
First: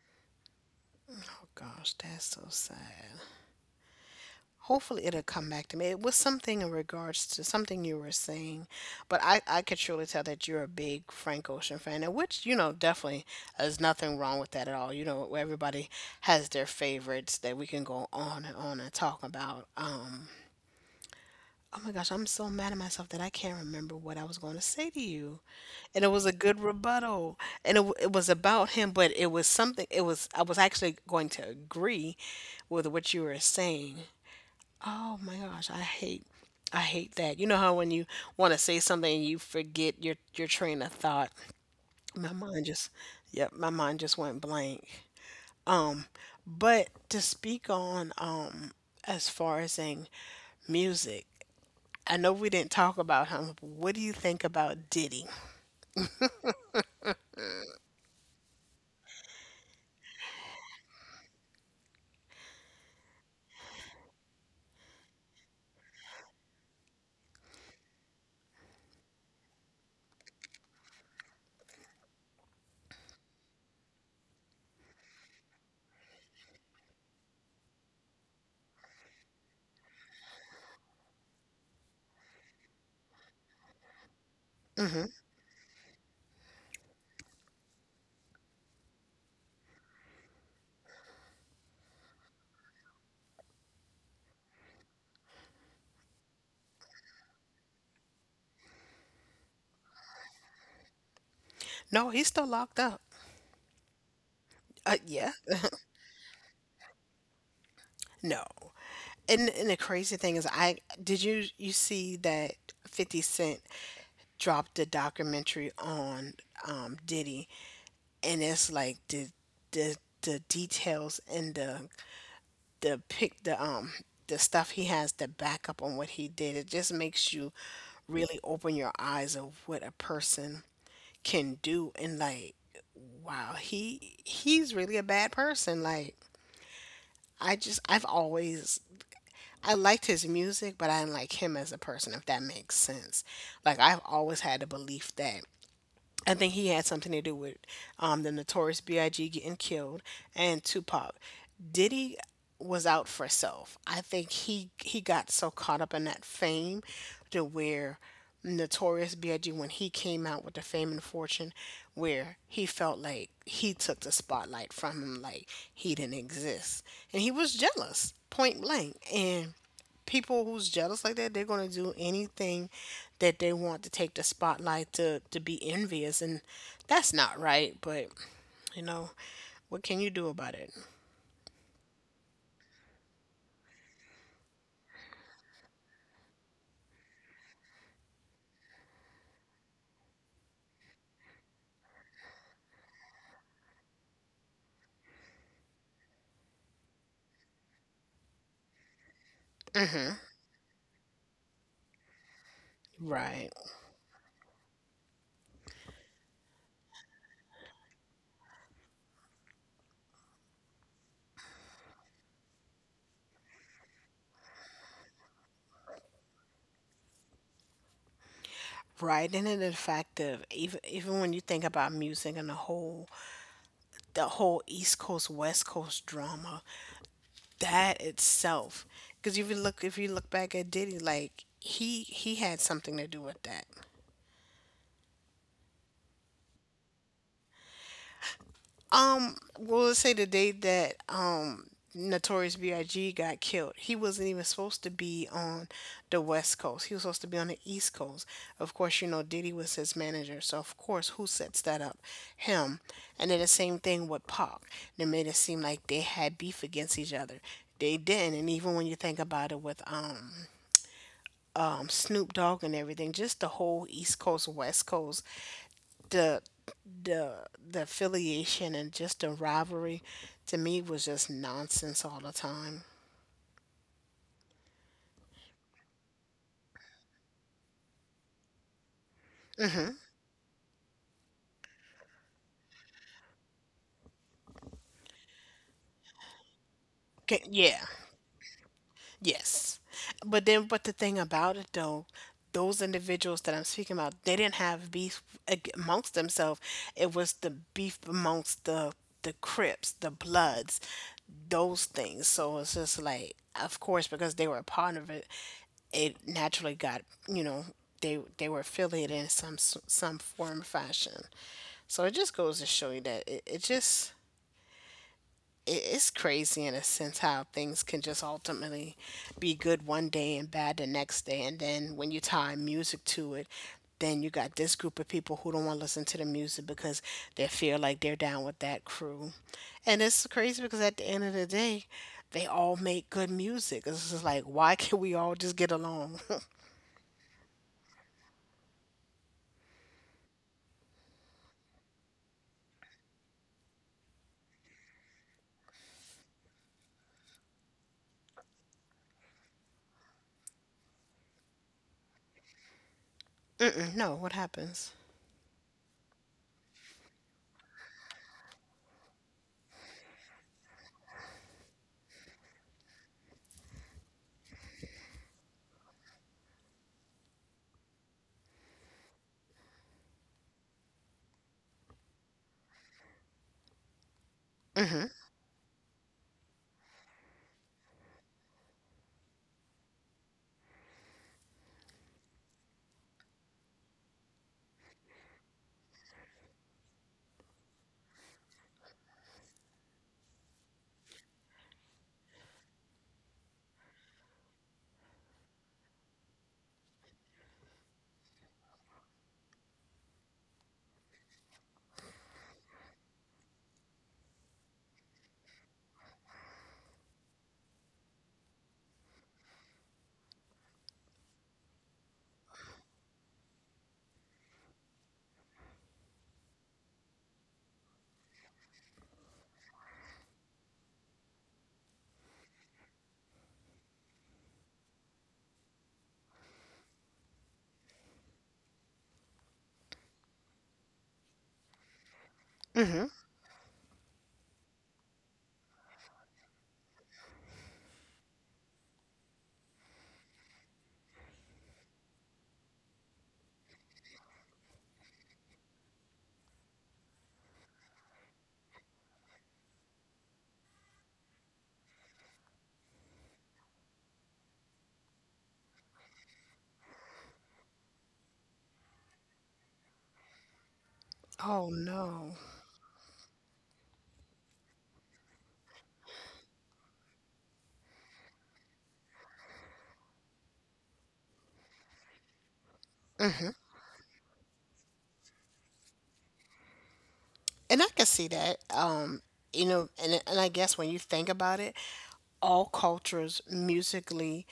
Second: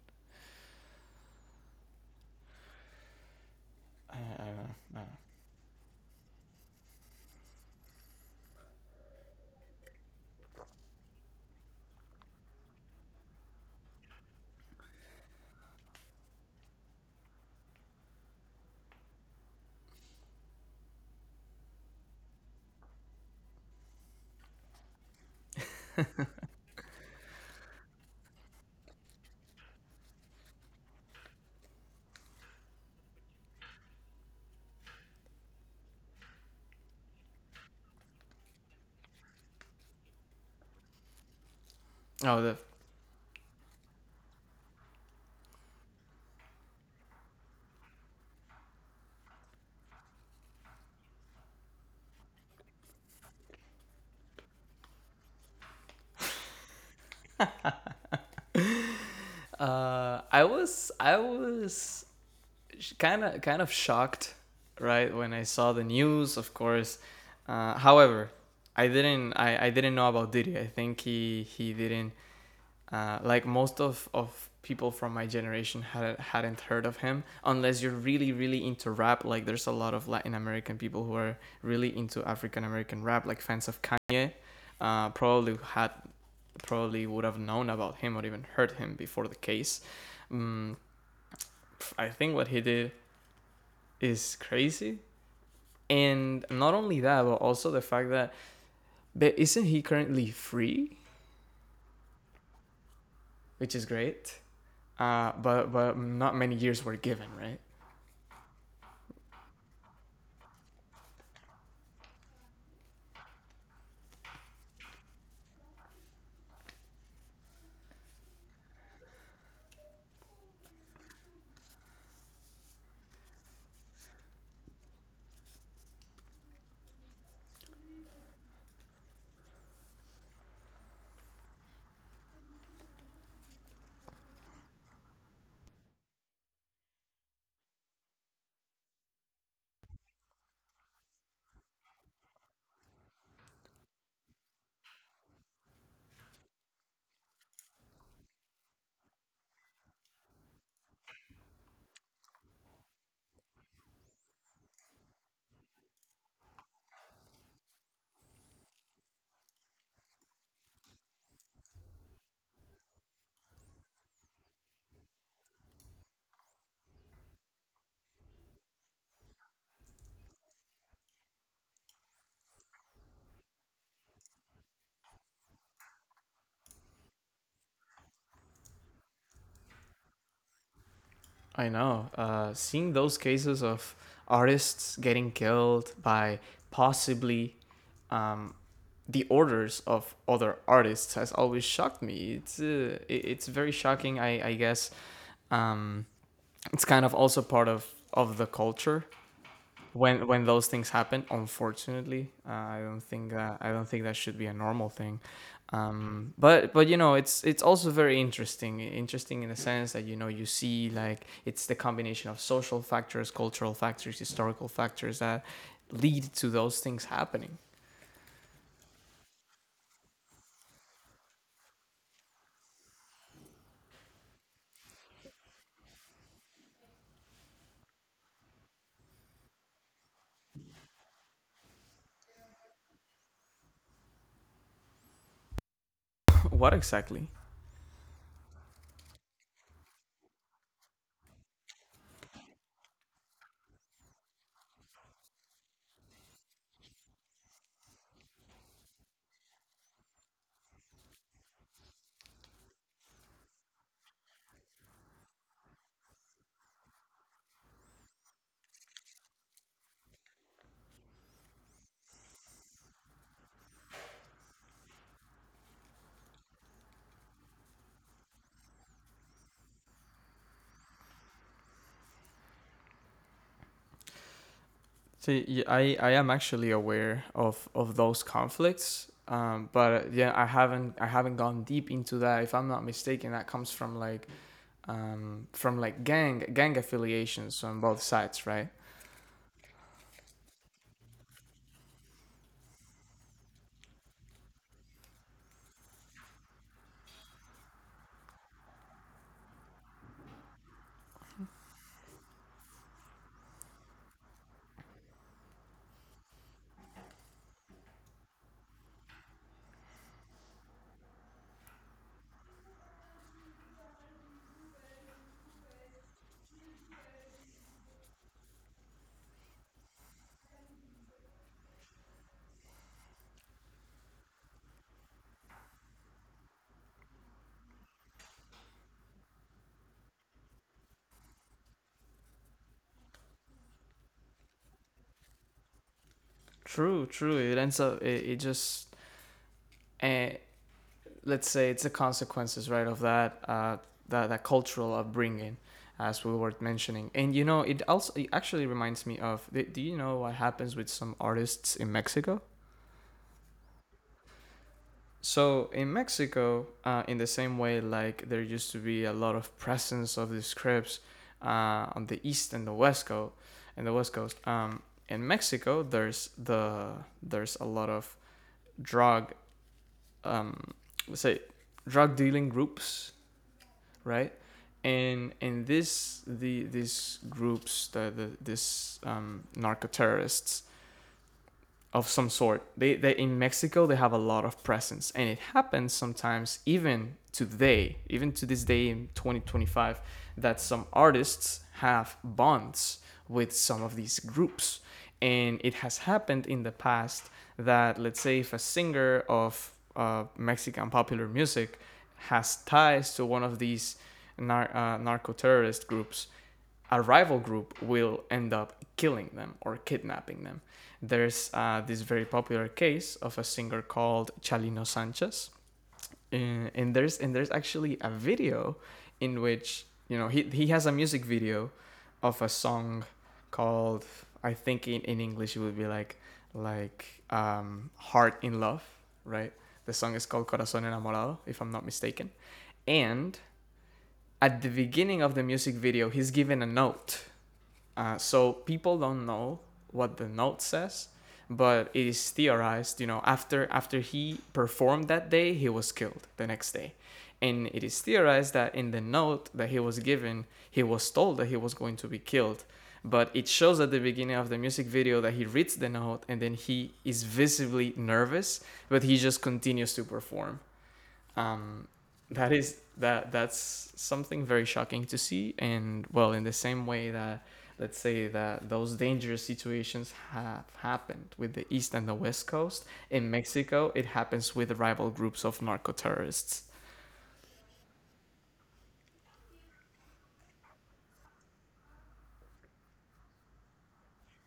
gosh, that's so sad.
I don't know.
Hopefully
I
it'll come back to me. It was something in regards to something you were saying, but I could truly tell that you're a big Frank Ocean fan, and which you know definitely there's nothing wrong with that at all. You know, everybody has their favorites that we can go on and talk about. Oh my gosh, I'm so mad at myself that I can't remember what I was going to say to you. And it was a good rebuttal, and it was about him. But it was something, it was, I was actually going to agree with what you were saying. Oh my gosh, I hate, I hate that, you know, how when you want to say something and you forget your train of thought,
don't
my
know. Oh, the
mind just... yep, my mind just went blank. But to speak on, as far as saying music, I know we didn't talk about him, but what do you think about Diddy?
I was kind of shocked, right, when I saw the news. Of course, however, I didn't know about Diddy. I think he didn't like most of people from my generation had, hadn't heard of him unless you're really really into rap. Like, there's a lot of Latin American people who are really into African American rap, like fans of Kanye probably had probably would have known about him or even heard him before the case. Um, I think what he did is crazy. And not only that, but also the fact that but isn't he currently free,
No, he's still locked up.
which is great.
Uh, yeah.
But not many years were given, right?
No. And and the crazy thing is, I did you you see that 50 Cent dropped a documentary on Diddy, and it's like the the details and the pic, the stuff he has to back up on what he did. It just makes you really open your eyes of what a person can do, and like, wow, he's really a bad person. Like, I just, I've always, I liked his music, but I didn't like him as a person, if that makes sense. Like, I've always had the belief that I think he had something to do with the Notorious B.I.G. getting killed, and Tupac. Diddy was out for self. I think he got so caught up in that fame to where Notorious B.I.G., when he came out with the fame and fortune, where he felt like he took the spotlight from him, like he didn't exist, and he was jealous, point blank. And people who's jealous like that, they're gonna do anything that they want to take the spotlight, to be envious, and that's not right. But you know, what can you do about it?
I know. Seeing those cases of artists getting killed by possibly um, the orders of other artists has always shocked me. It's it's very shocking. I guess um, it's kind of also part of the culture
Hmm.
when those things happen, unfortunately.
Right,
I don't think that should be a normal thing. But you know, it's also very interesting in the sense that, you know, you see like it's the combination of social factors, cultural factors, historical factors that lead to those things happening.
right. And then the fact of, even even when you think about music and the whole East Coast West Coast drama, that itself, because if you look, if you look back at Diddy, like he had something to do with that.
what exactly?
Well, let's say the day that Notorious B.I.G. got killed, he wasn't even supposed to be on the West Coast. He was supposed to be on the East Coast. Of course, you know Diddy was his manager, so of course, who sets that up? Him. And then the same thing with Pac. They made it seem like they had beef against each other. They didn't. And even when you think about it, with Snoop Dogg and everything, just the whole East Coast West Coast, the the the affiliation and just the rivalry, to me was just nonsense all the time.
See, I am actually aware of those conflicts, but yeah, I haven't gone deep into that. If I'm not mistaken, that comes from like gang
Okay,
affiliations on
yeah.
both sides, right?
Yes. But then, but the thing about it though, those individuals that I'm speaking about, they didn't have beef amongst themselves. It was the beef amongst the Crips, the Bloods, those things. So it's just like, of course, because they were a part of it, it naturally got, you know, they were affiliated in some some form or fashion. So it just goes to show you that it just it's crazy, in a sense, how things can just ultimately be good one day and bad the next day. And then when you tie music to it, then you got this group of people who don't want to listen to the music because they feel like they're down with that crew. And it's crazy because at the end of the day, they all make good music. It's just like, why can't we all just get along?
True, true. It ends up it just eh, let's say it's the consequences, right, of that that cultural upbringing, as we were mentioning. And it also it actually reminds me of. Do you know what happens with some artists in Mexico?
No, what happens?
So in Mexico, in the same way, like there used to be a lot of presence of these Crips on the east and the west coast, and the west coast. In Mexico, there's there's a lot of drug, um, let's say, drug dealing groups, right?
Hmm.
And this the these groups, the this narco terrorists, of some sort. They in Mexico they have a lot of presence, and it happens sometimes even today, even to this day in 2025, that some artists have bonds with some of these groups, and it has happened in the past that let's say if a singer of Mexican popular music has ties to one of these narco terrorist groups, a rival group will end up killing them or kidnapping them. There's this very popular case of a singer called Chalino Sanchez, and there's actually a video in which he has a music video of a song called I think in English it would be like Heart in Love, right? The song is called Corazón Enamorado, if I'm not mistaken.
Hmm.
And at the beginning of the music video, he's given a note so people don't know what the note says, but it is theorized. You know, after he performed that day, he was killed the next day, and it is theorized that in the note that he was given, he was told that he was going to be killed. But it shows at the beginning of the music video that he reads the note and then he is visibly nervous, but he just continues to perform.
Oh
Um,
no.
that is that's something very shocking to see, and well, in the same way that let's say that those dangerous situations have happened with the east and the west coast in Mexico, it happens with rival groups of narco terrorists.
And I can see that. You know, and I guess when you think about it, all cultures musically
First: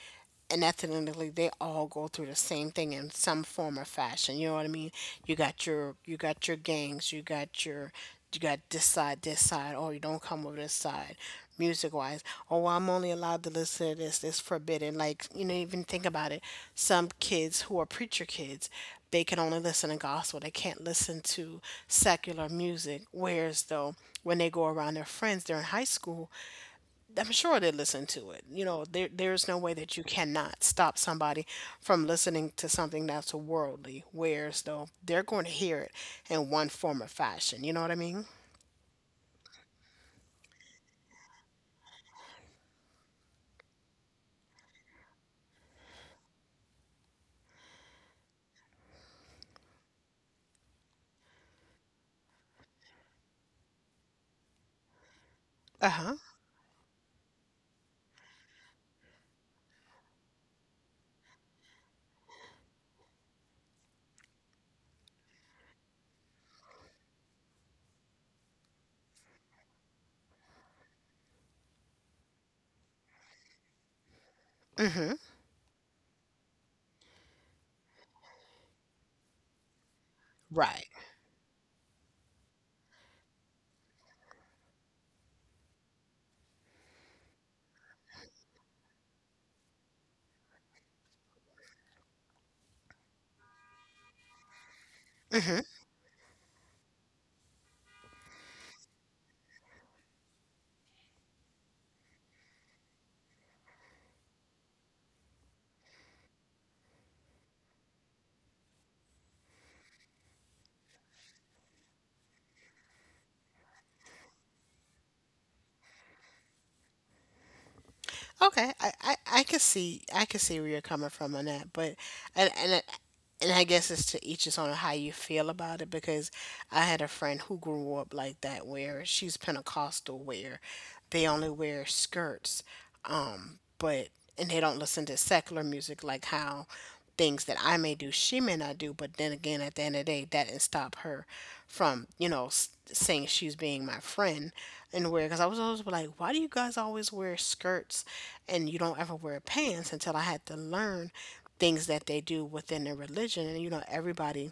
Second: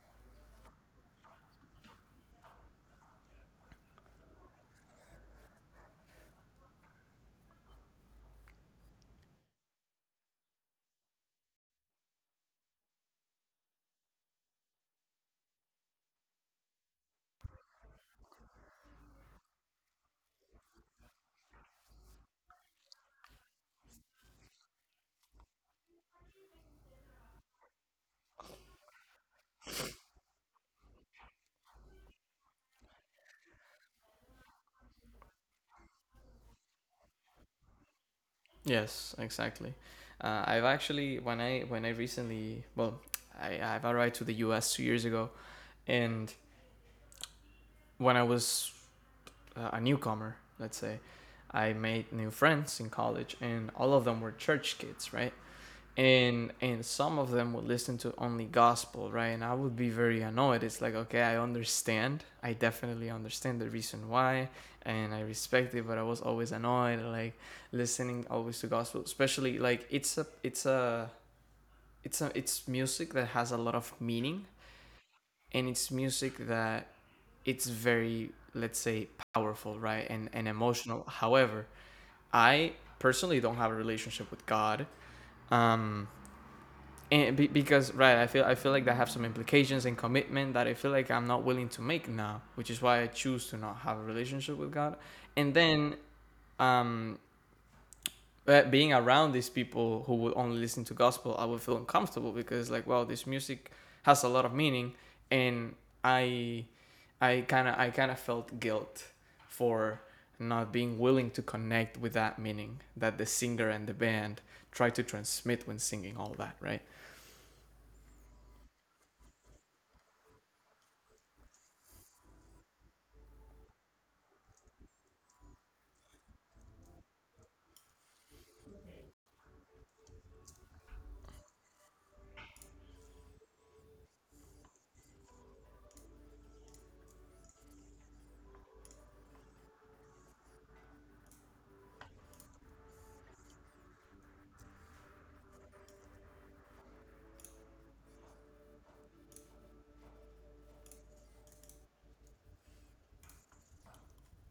and ethnically, they all go through the same thing in some form or fashion, you know what I mean? You got your, gangs, you got your, you got this side, this side, or you don't come over this side, music wise. Oh, I'm only allowed to listen to this, this forbidden, like, you know, even think about it, some kids who are preacher kids, they can only listen to gospel. They can't listen to secular music. Whereas though, when they go around their friends, they're in high school. I'm sure they listen to it. You know, there there's no way that you cannot stop somebody from listening to something that's worldly. Whereas though, they're going to hear it in one form or fashion. You know what I mean?
Yes, exactly. I've actually when I recently well I've arrived to the US 2 years ago and when I was a newcomer, let's say, I made new friends in college, and all of them were church kids, right?
Uh huh.
And some of them would listen to only gospel, right? And I would be very annoyed. It's like, okay, I understand. I definitely understand the reason why, and I respect it. But I was always annoyed, like listening always to gospel, especially like it's a it's a it's a it's music that has a lot of meaning and it's music that it's very, let's say, powerful, right? And
Right.
emotional. However, I personally don't have a relationship with God. um because right, I feel like that have some implications and commitment that I feel like I'm not willing to make now, which is why I choose to not have a relationship with God. And
Mm-hmm.
then um being around these people who would only listen to gospel, I would feel uncomfortable because like, wow, this music has a lot of meaning, and I, I kind of felt guilt for not being willing to connect with that meaning that the singer and the band try to transmit when singing all that, right?
Okay, I could see where you're coming from on that, but and and I- and I guess it's to each his own how you feel about it, because I had a friend who grew up like that, where she's Pentecostal, where they only wear skirts, but and they don't listen to secular music. Like, how things that I may do she may not do, but then again, at the end of the day, that didn't stop her from saying she's being my friend. And wear Because I was always like, why do you guys always wear skirts and you don't ever wear pants, until I had to learn things that they do within their religion. And everybody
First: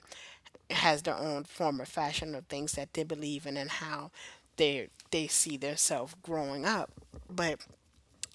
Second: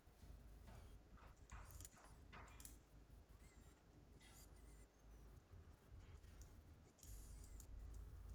has their own form of fashion, or things that they believe in, and how they see themselves growing up. But,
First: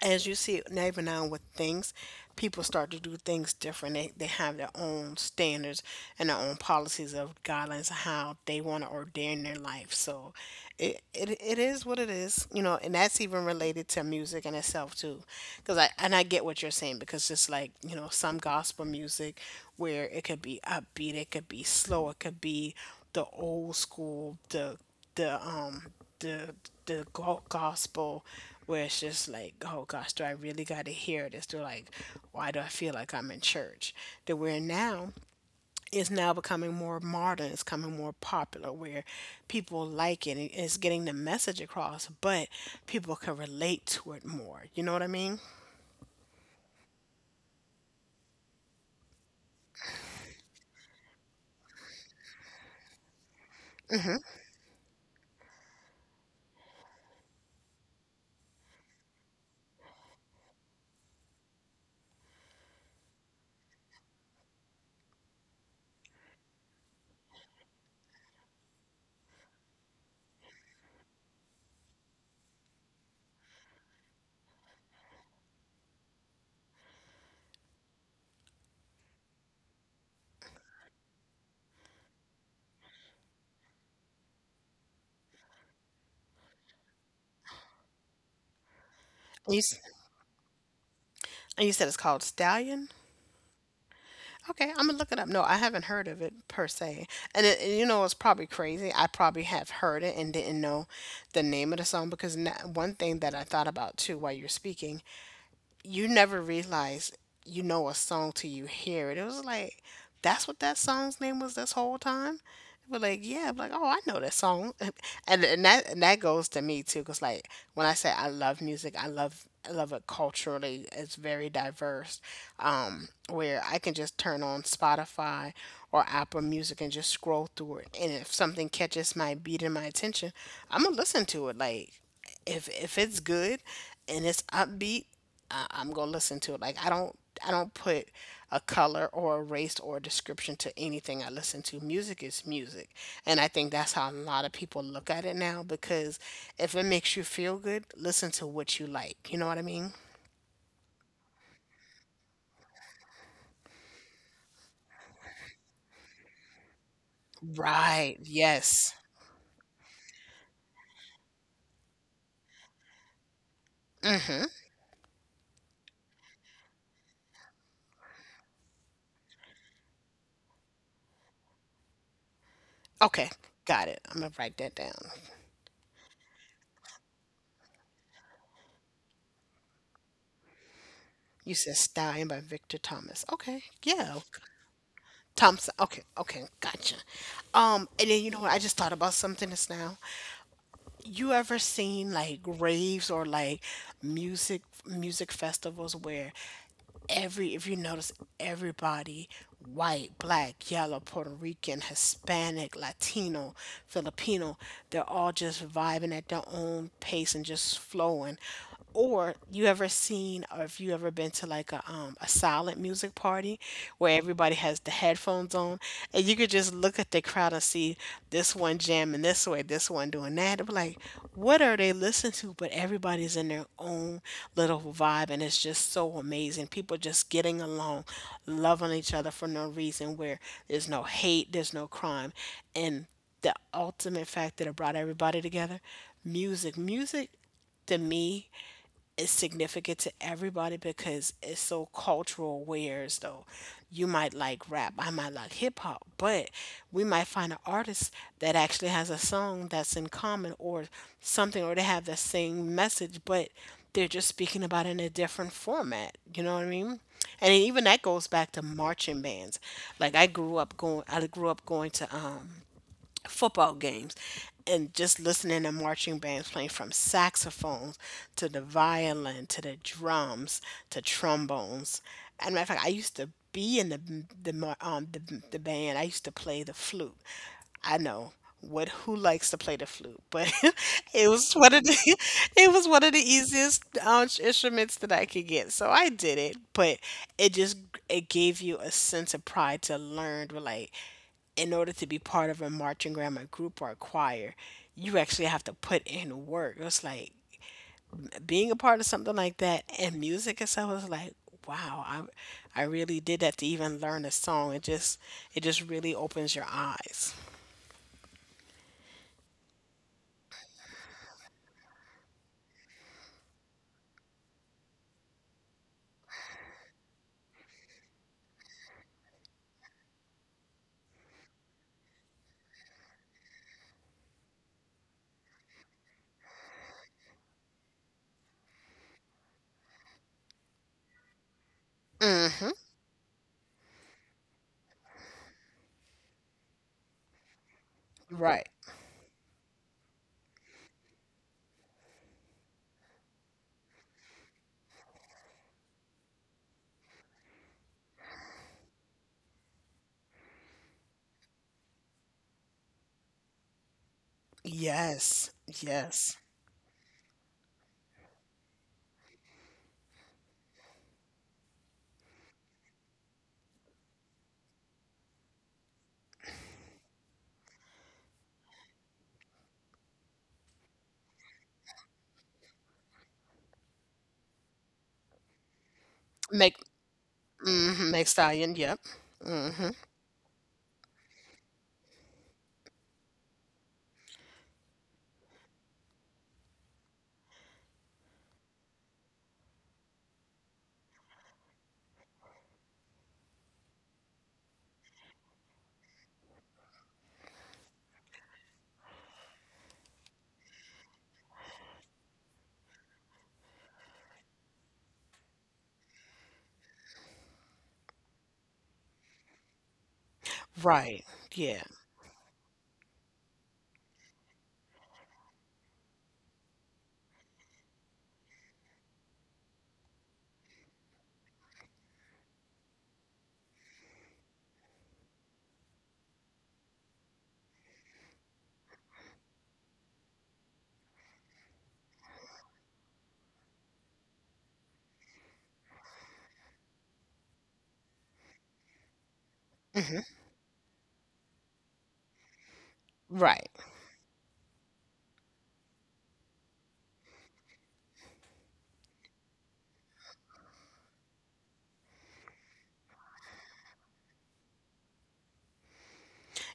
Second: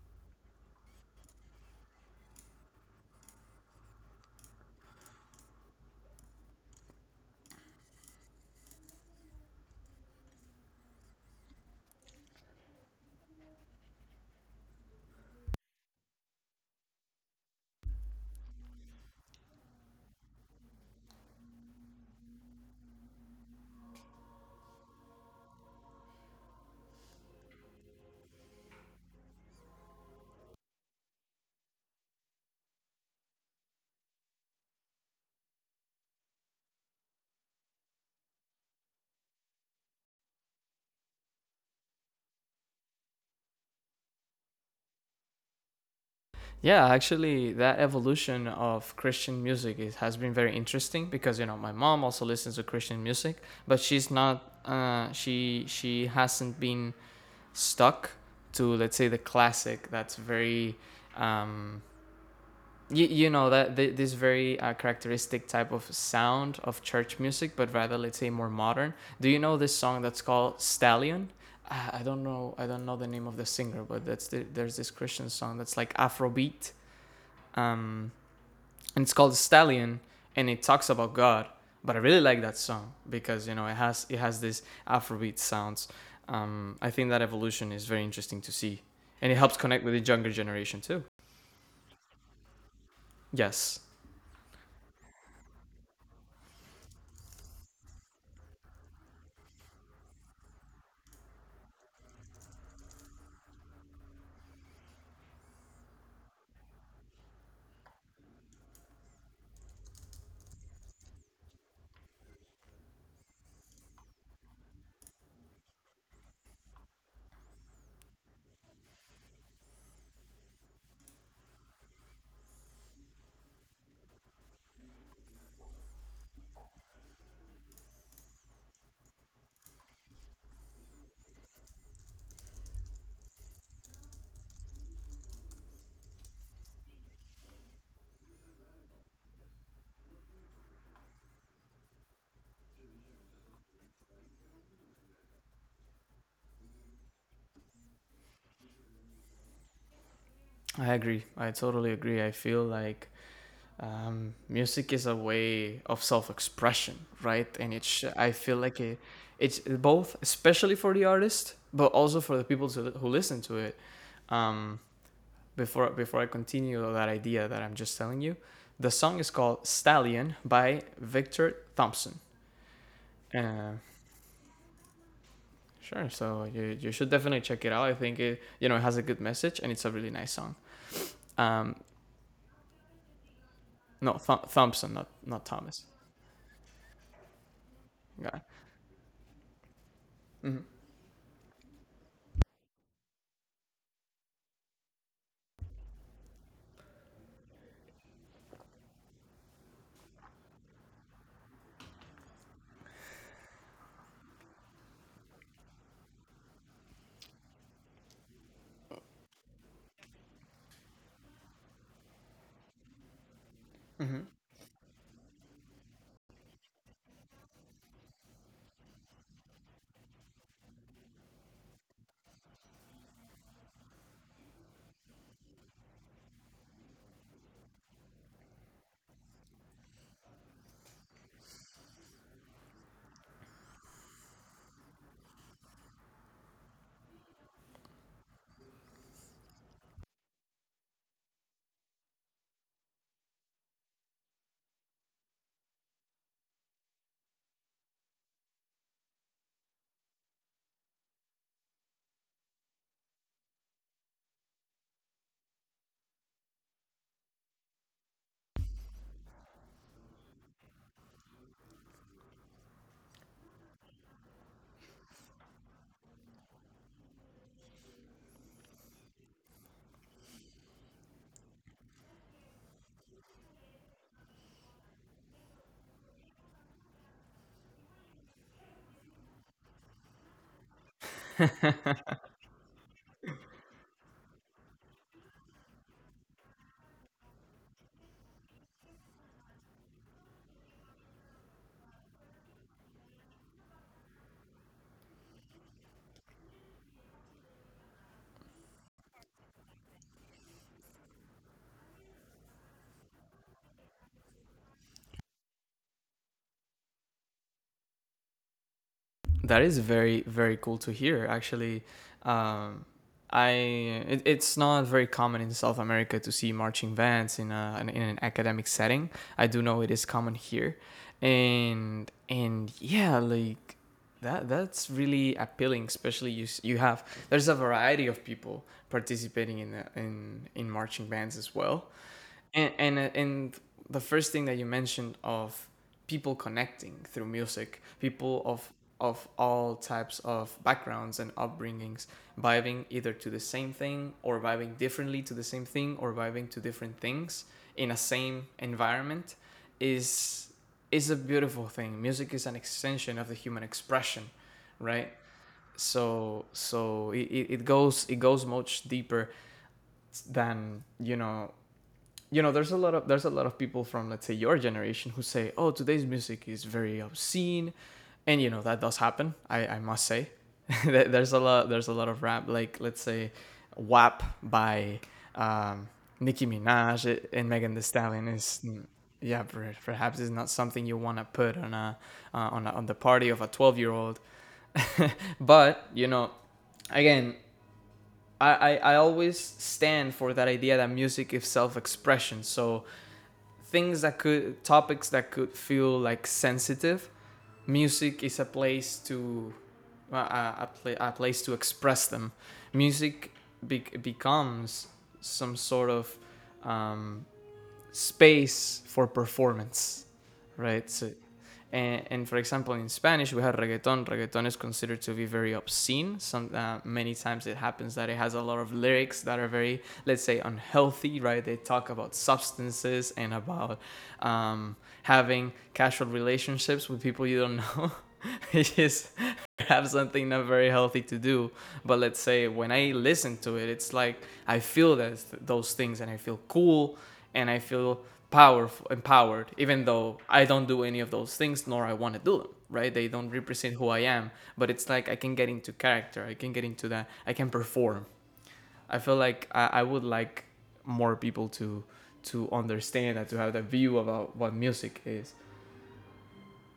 as you see now, even now, with things, people start to do things different. They have their own standards and their own policies of guidelines of how they want to ordain their life. So it is what it is, and that's even related to music in itself, too, because I get what you're saying. Because, just like, some gospel music, where it could be upbeat, it could be slow, it could be the old school, the um the the gospel, where it's just like, oh gosh, do I really got to hear this? They're like, why do I feel like I'm in church? That we're now is now becoming more modern, it's becoming more popular, where people like it, and it's getting the message across, but people can relate to it more, you know what I mean?
Yeah, actually, that evolution of Christian music has been very interesting because you know my mom also listens to Christian music, but she's not. She hasn't been stuck to, let's say, the classic that's very um, you, you know, that this very characteristic type of sound of church music, but rather, let's say, more modern. Do you know this song that's called Stallion? I don't know, I don't know the name of the singer, but that's the, there's this Christian song that's like afrobeat. um, and it's called Stallion, and it talks about God. But I really like that song because you know it has this Afrobeat sounds. I think that evolution is very interesting to see, and it helps
you,
connect
s-
with the younger generation too.
you said it's called Stallion.
Yes,
Okay, I'm gonna look it up. No, I haven't heard of it per se, and, and, you know, it's probably crazy. I probably have heard it and didn't know the name of the song, because na one thing that I thought about too while you're speaking, you never realize you know a song till you hear it. It was like, that's what that song's name was this whole time. But, like, yeah, like, oh, I know that song. And that goes to me too, cause like, when I say I love music, I love it culturally. It's very diverse, where I can just turn on Spotify or Apple Music and just scroll through it, and if something catches my beat and my attention, I'm gonna listen to it. Like, if it's good and it's upbeat, I'm gonna listen to it. Like, I don't, put a color or a race or a description to anything I listen to. Music is music, and I think that's how a lot of people look at it now. Because if it makes you feel good, listen to what you like. You know what I mean?
I agree. I totally agree. I feel like music is a way of self-expression, right? And it
Right.
I feel like it,
Yes.
it's both, especially for the artist, but also for the people to, who listen to it.
Mm-hmm.
Um, before I continue that idea that I'm just telling you, the song is called Stallion by Victor Thompson.
Okay.
Uh,
Got it. I'm gonna write that down.
sure, so you should definitely check it out. I think it you know it has a good message and it's a really nice song.
You
Um,
said Stallion by Victor Thomas. Okay.
no,
Yeah. Okay.
Thompson, not
Thompson.
Thomas.
Okay. Okay. Gotcha. And then, you
God.
know what? I just thought about something just now. You ever seen like raves, or like music festivals, where every, if you notice, everybody, white, black, yellow, Puerto Rican, Hispanic, Latino, Filipino, they're all just vibing at their own pace and just flowing. Or you ever seen, or if you ever been to like a silent music party, where everybody has the headphones on, and you could just look at the crowd and see this one jamming this way, this one doing that. I'm like, what are they listening to? But everybody's in their own little vibe, and it's just so amazing. People just getting along, loving each other for no reason, where there's no hate, there's no crime. And the ultimate fact that it brought everybody together, music. Music, to me, is significant to everybody, because it's so cultural, whereas though you might like rap, I might like hip-hop, but we might find an artist that actually has a song that's in common, or something, or they have the same message, but they're just speaking about it in a different format, you know what I mean? And even that goes back to marching bands. Like, I grew up going to football games, and just listening to marching bands playing, from saxophones, to the violin, to the drums, to trombones. And, matter of fact, I used to be in the band. I used to play the flute. I know what, who likes to play the flute, but it was one of the it was one of the easiest instruments that I could get. So I did it, but it just, it gave you a sense of pride to learn. Like, in order to be part of a marching grandma group or a choir, you actually have to put in work. It's like being a part of something like that, and music itself is like, wow, I really did that, to even learn a song. It just, really opens your eyes.
That is very, very cool to hear. Actually, um, I it, it's not very common in South America to see marching bands in an academic setting. I do know it is common here, and yeah, like that's really appealing, especially you have there's a variety of people participating in marching bands as well.
Mm-hmm.
And the first thing that you mentioned of people connecting through music, people
Right.
of all types of backgrounds and upbringings, vibing either to the same thing or vibing differently to the same thing or vibing to different things in a same environment is is a beautiful thing. Music is an extension of the human expression, right?
Yes. Yes.
So so it goes it goes much deeper than you know there's a lot of there's a lot of people from, let's say, your generation who say oh today's music is very obscene, and you know that does happen, I must say. There's a lot there's a lot of rap, like let's say WAP by um Nicki
Make.
Minaj and Megan Thee
Mm-hmm.
Stallion,
Make
is
Stallion. Yep.
yeah,
Mm-hmm.
perhaps is not something you want to put on a on a, on the party of a 12-year old. But you know again, always stand for that idea that music is self expression. So things that could topics that could feel like sensitive, music is a place to uh, a, a place to express them. Music becomes some sort of um, space for performance, right? So,
Right. Yeah.
and for example, in Spanish, we have reggaeton. Reggaeton is considered to be very obscene. Some many times it happens that it has a lot of lyrics that are very, let's say, unhealthy, right? They talk about substances and about um, having casual relationships with people you don't know. It is have something not very healthy to do. But let's say when I listen to it, it's like I feel that those things and I feel cool and I feel powerful, empowered, even though
Mm-hmm.
I don't do any of those things, nor I want to do them. Right? They don't
Right.
represent who I am, but it's like I can get into character. I can get into that. I can perform. I feel like I would like more people to understand that to have that view about what music is.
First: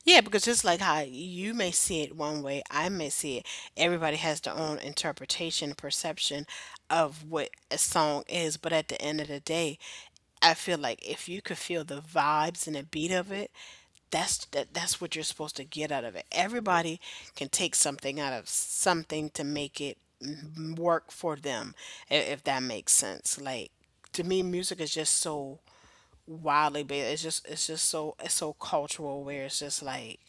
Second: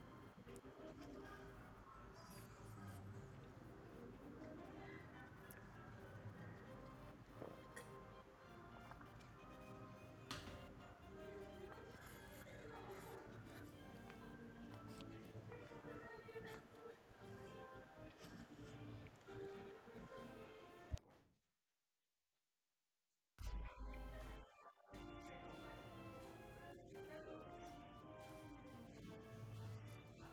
Yeah, because, just like how you may see it one way, I may see it. Everybody has their own interpretation, perception of what a song is. But at the end of the day, I feel like if you could feel the vibes and the beat of it, that's what you're supposed to get out of it. Everybody can take something out of something to work for them, if that makes sense. Like, to me, music is just so wildly based. It's just so, it's so cultural, where it's just like,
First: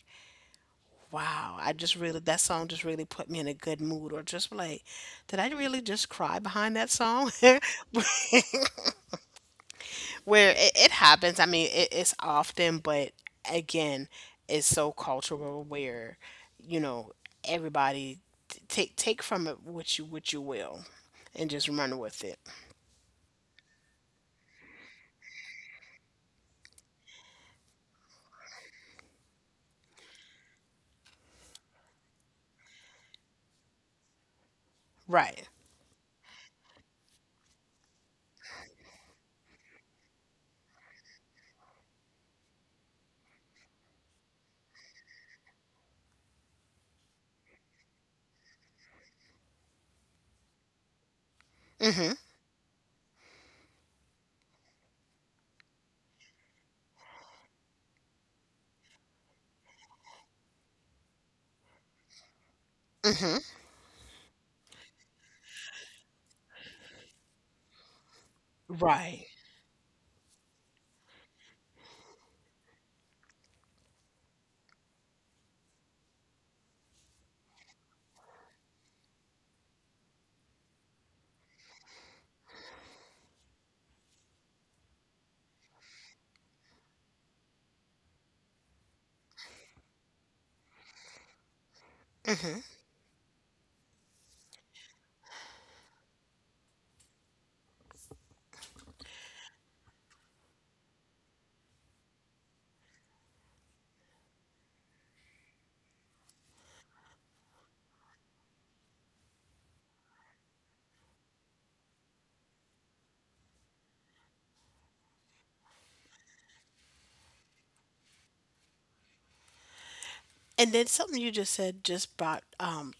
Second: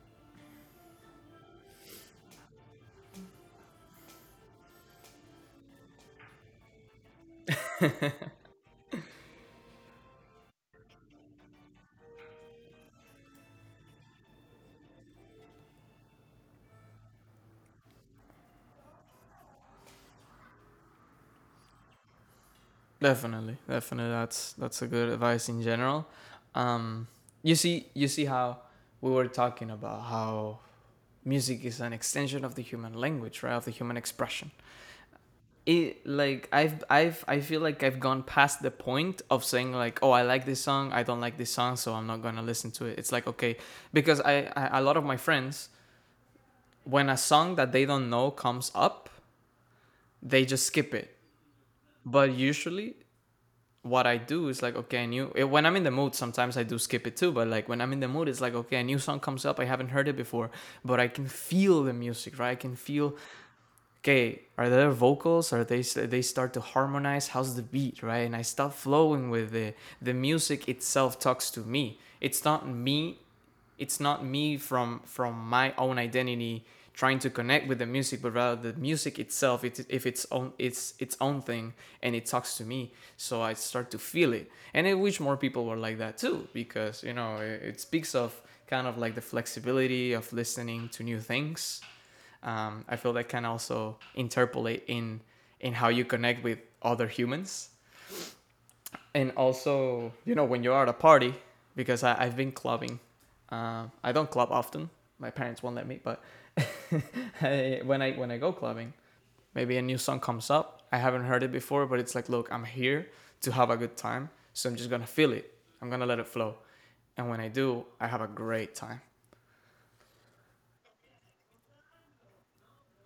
wow, I just really that song just really put me in a good mood, or just like, did I really just cry behind that song? Where it happens. I mean, it's often, but, again, it's so cultural where, you know, everybody, take from it what you, will, and just run with it.
Definitely, definitely. That's a good advice in general. Um, you see, you see how we were talking about how music is an extension of the human language, right? Of the human expression.
Right.
It like I've I feel like I've gone past the point of saying like oh I like this song I don't like this song so I'm not gonna listen to it. It's like okay because I a lot of my friends when a song that they don't know comes up they just skip it.
Mhm.
But usually what I do is like okay I knew when I'm in the mood sometimes I do skip it too. But like when I'm in the mood it's like okay a new song comes up I haven't heard it before but I can feel the music, right? I can feel
Mhm.
okay, are there vocals? Are they start to harmonize? How's the beat, right? And I start flowing
Right.
with it. The music itself talks to me. It's not me. It's not me from my own identity trying to connect with the music, but rather the music itself. It if its own it's its own thing, and it talks to me. So I start to feel it, and I wish more people were like that too, because you know it speaks of kind of like the flexibility of listening to new things. I feel that can also interpolate in how you connect with other humans, and also you know when you're at a party because I've been clubbing. I don't club often. My parents won't let me, but I, when I when I go clubbing, maybe a new song comes up. I haven't heard it before, but it's like, look, I'm here to have a good time, so I'm just gonna feel it. I'm gonna let it flow, and when I do, I have a great time.
And then something you just said just brought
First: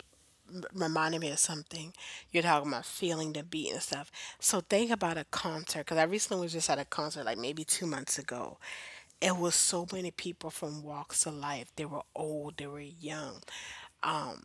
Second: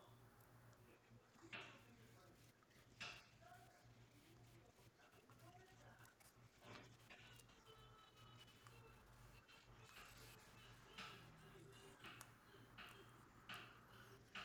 reminded me of something. You're talking about feeling the beat and stuff. So think about a concert, because I recently was just at a concert like maybe 2 months ago. It was so many people from walks of life. They were old, they were young. Um,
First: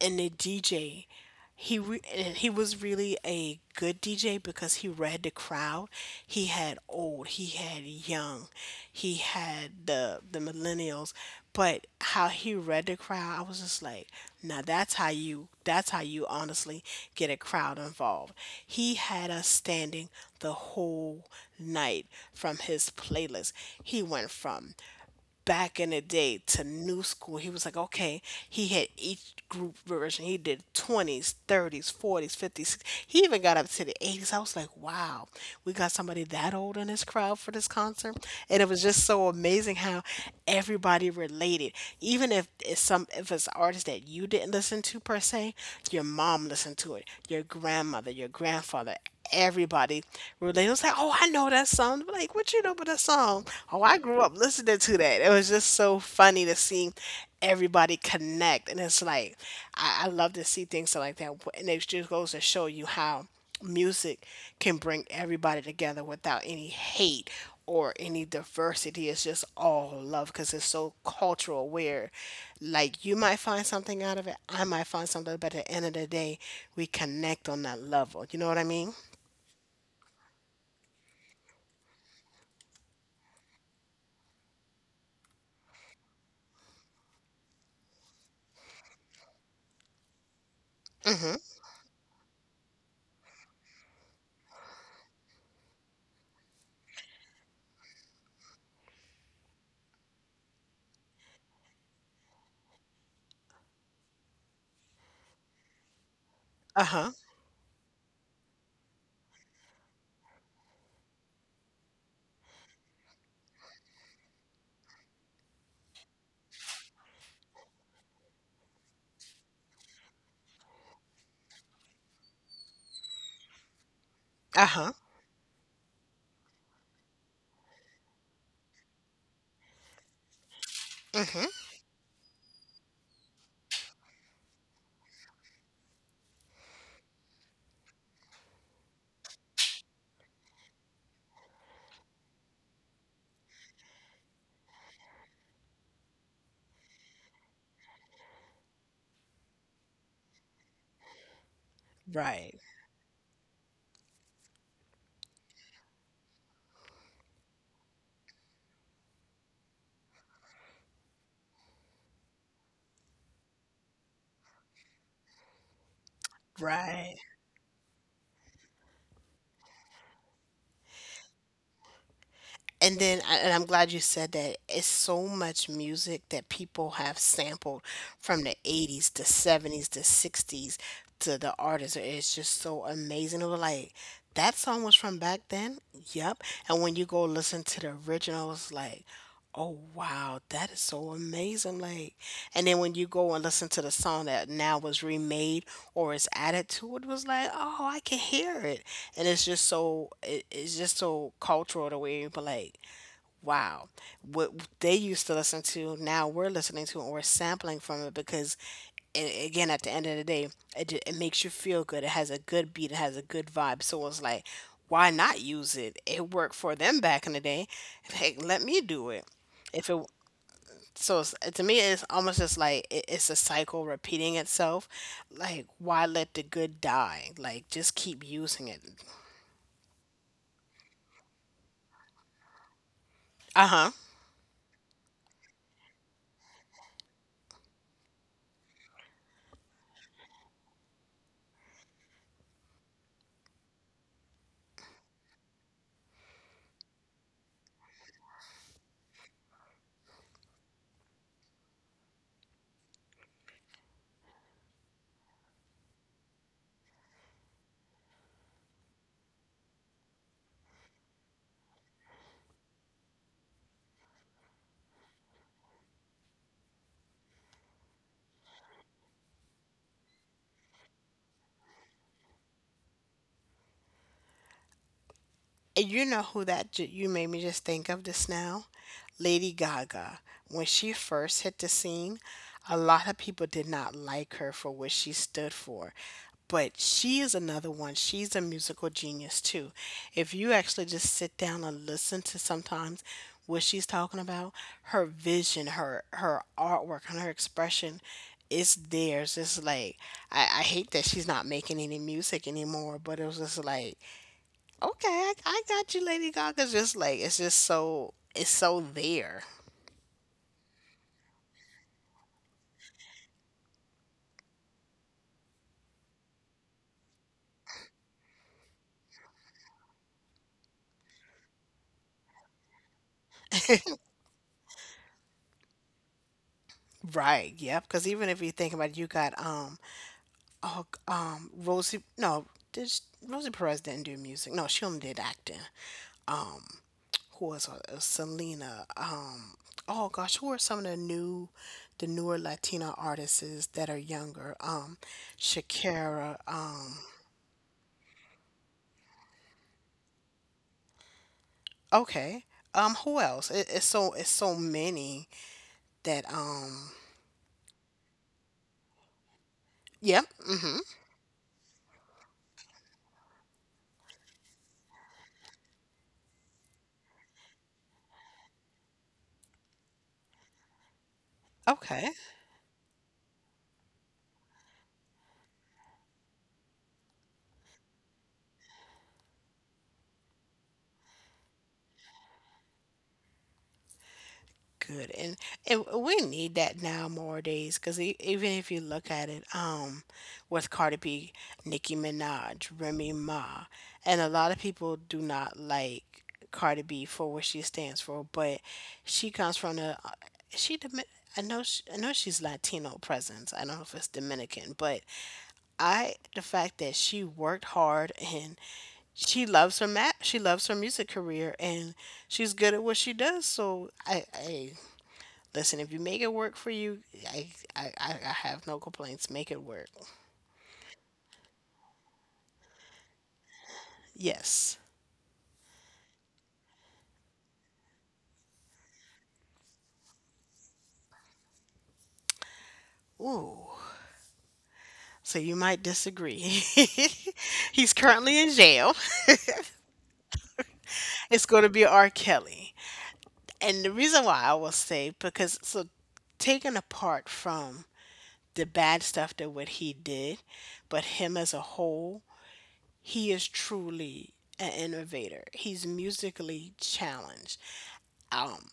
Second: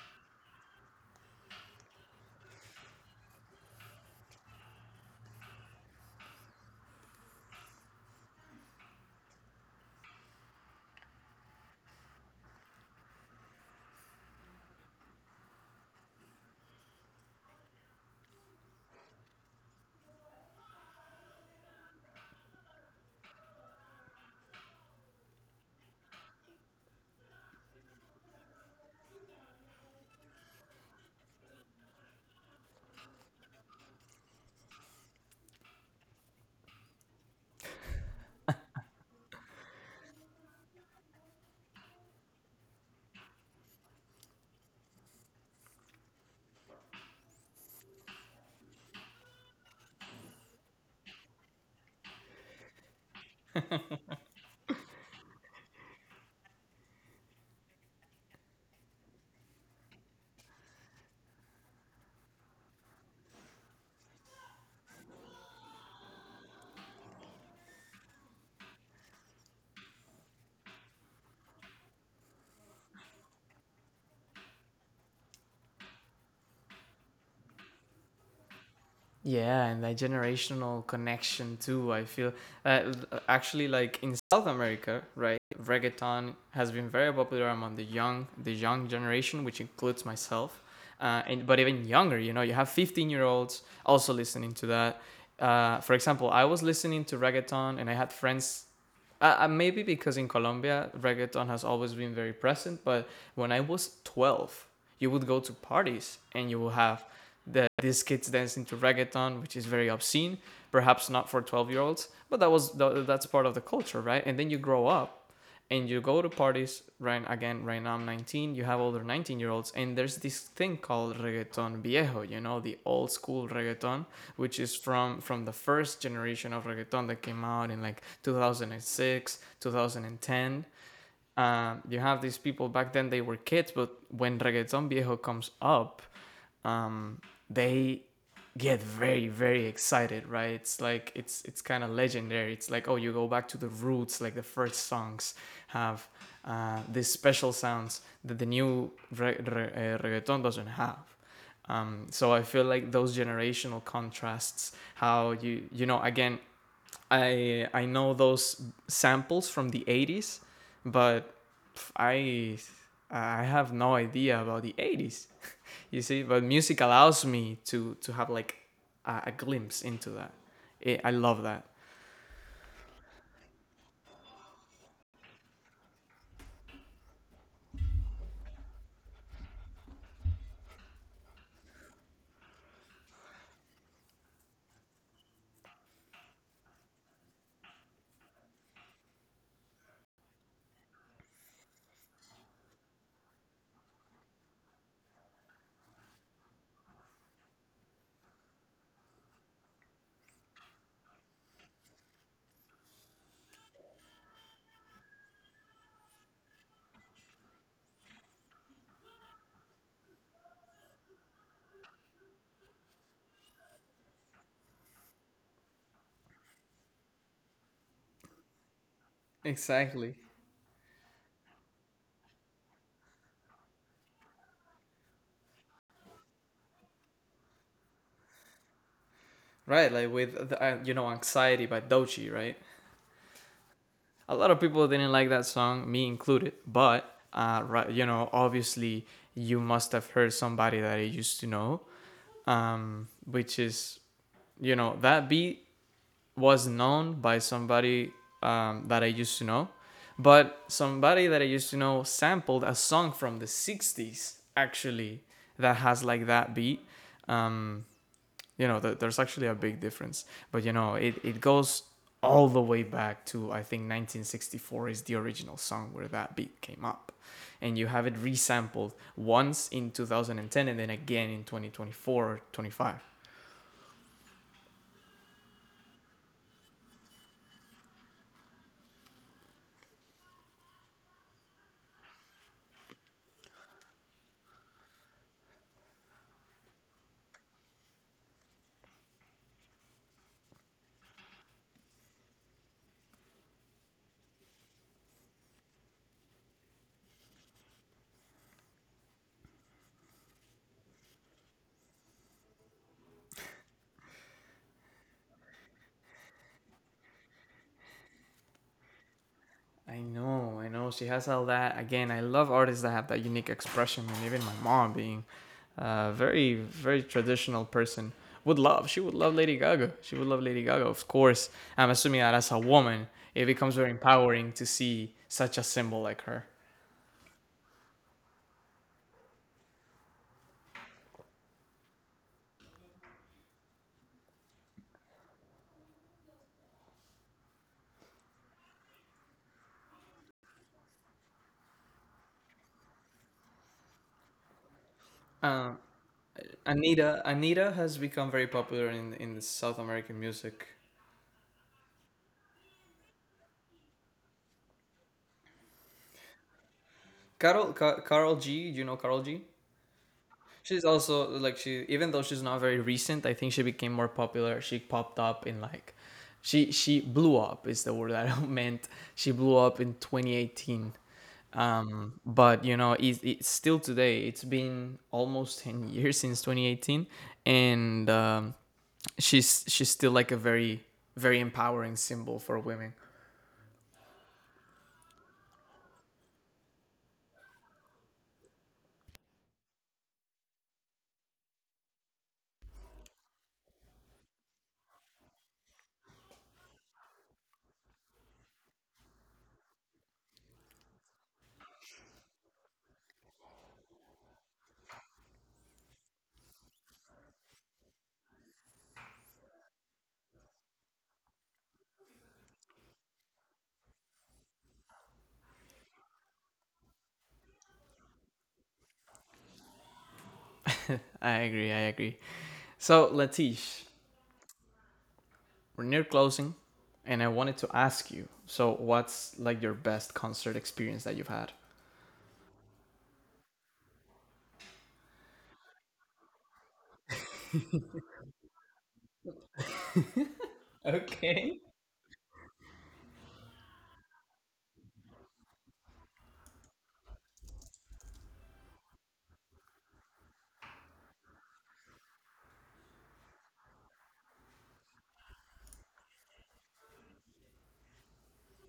and the DJ, and he was really a good DJ, because he read the crowd. He had old, he had young, he had the millennials, but how he read the crowd, I was just like, now, that's how you honestly get a crowd involved. He had us standing the whole night from his playlist. He went from back in the day to new school. He was like, okay, he had each group version. He did 20s, 30s, 40s, 50s. He even got up to the 80s. I was like, wow, we got somebody that old in this crowd for this concert. And it was just so amazing how everybody related. Even if it's an artist that you didn't listen to per se, your mom listened to it, your grandmother, your grandfather, everybody related. Was like, oh, I know that song. I'm like, what you know about that song? Oh, I grew up listening to that. It was just so funny to see everybody connect. And it's like, I love to see things like that. And it just goes to show you how music can bring everybody together, without any hate or any diversity. It's just all love, because it's so cultural aware. Like, you might find something out of it, I might find something, but at the end of the day, we connect on that level. You know what I mean?
Yeah, and that generational connection too. I feel uh, Actually, like in South America, right? Reggaeton has been very popular among the young generation, which includes myself. Uh,
Mhm.
and but even younger, you know, you have 15-year-olds also listening to that. For example, I was listening to reggaeton, and I had friends maybe because in Colombia, reggaeton has always been very present. But when I was 12, you would go to parties and you will
Uh-huh.
have these kids dancing to reggaeton, which is very obscene, perhaps not for 12-year-olds, but that that's part of the culture, right? And then you grow up and you go to parties right again. Right now I'm 19, you have older 19-year olds, and there's this thing called reggaeton viejo, you know, the old school reggaeton, which is
Uh-huh.
from the first generation of reggaeton that came out in like 2006, 2010.
Mhm.
You have these people back then they were kids, but when reggaeton viejo comes up, um, they get very excited, right? It's like it's kind of legendary. It's like, oh, you go back to the roots, like the first songs have these special sounds that the new reggaeton doesn't have. So I
Right.
feel like those generational contrasts, how you, you know, again, I know those samples from the 80s, but I I have no idea about the 80s. You see, but music
Right.
allows me to have like a glimpse into that. I love that.
And then, I- and I'm glad you said that. It's so much music that people have sampled, from the 80s, the 70s, the 60s, to the artists. It's just so amazing. It was like, that song was from back then? Yep. And when you go listen to the originals, like, oh, wow, that is so amazing. Like, and then when you go and listen to the song that now was remade or is added to it, was like, oh, I can hear it, and it's just so, it's just so cultural, the way people like, wow, what they used to listen to, now we're listening to, and we're sampling from it, because, again, at the end of the day, it makes you feel good. It has a good beat. It has a good vibe. So it's like, why not use it? It worked for them back in the day. Like, let me do it. If it
Exactly.
So it's, to me, it's almost just like it's a cycle repeating itself. Like, why let the good die? Like, just keep using it.
Right, like with the, you know, anxiety by Dochi, right?
Uh huh.
A lot of people didn't like that song, me included, but right, you know, obviously you must have heard Somebody That I Used to Know, which is, you know, that beat was known by Somebody That I Used to Know, but Somebody That I Used to Know sampled a song from the 60s, actually, that has like that beat. Um, you know, there's actually a big difference, but you know, it goes all the way back to, I think, 1964, is the original song where that beat came up. And you have it resampled once in 2010 and then again in 2024, 25.
And you know who that you made me just think of just now? Lady Gaga. When she first hit the scene, a lot of people did not like her for what she stood for. But she is another one. She's a musical genius too. If you actually just sit down and listen to sometimes what she's talking about, her vision, her artwork and her expression is theirs. It's like I hate that she's not making any music anymore, but it was just like, okay, I got you. Lady Gaga's just like, it's just so, it's so there.
I know, I know. She has all that. Again, I love artists that have that unique expression. And even my mom, being a very traditional person, would love. She would love Lady Gaga. She would love Lady Gaga, of course. I'm assuming that as a woman, it becomes very empowering to see such a symbol like her.
Right, yep. Because even if you think about it, you got oh Rosie, no did sh- Rosie Perez didn't do music. No, she only did acting. Um, who was her? Selena. Oh gosh, who are some of the new, the newer Latina artists that are younger?
Um,
Shakira.
Anita, Anita has become very popular in the South American music.
Okay. Who else? It's so many that.
Carol G. Do you know Carol G?
Yep. Mm-hmm.
She's also like, she, even though she's not very recent, I think she became more popular. She popped up in like, she blew up is the word that I meant. She blew up in 2018.
Okay,
But you know, it, it's still today. It's been almost 10 years since 2018, and she's still like a very empowering symbol for women.
good. And we need that now more days, because even if you look at it, with Cardi B, Nicki Minaj, Remy Ma, and a lot of people do not like Cardi B for what she stands for, but she comes from the she Domi- I know she, I know she's Latino presence. I don't know if it's Dominican, but I, the fact that she worked hard and she loves her map, she loves her music career, and she's good at what she does. So I listen, if you make it work for you, i I I have no complaints, make it work.
I agree. I agree. So, Latish,
Yes.
we're near closing, and I wanted to ask you. So, what's like your best concert experience that you've had?
Ooh, so you might disagree. He's currently in jail. It's
Okay.
going to be R. Kelly, and the reason why I will say, because so, taken apart from the bad stuff that what he did, but him as a whole, he is truly an innovator. He's musically challenged. Um,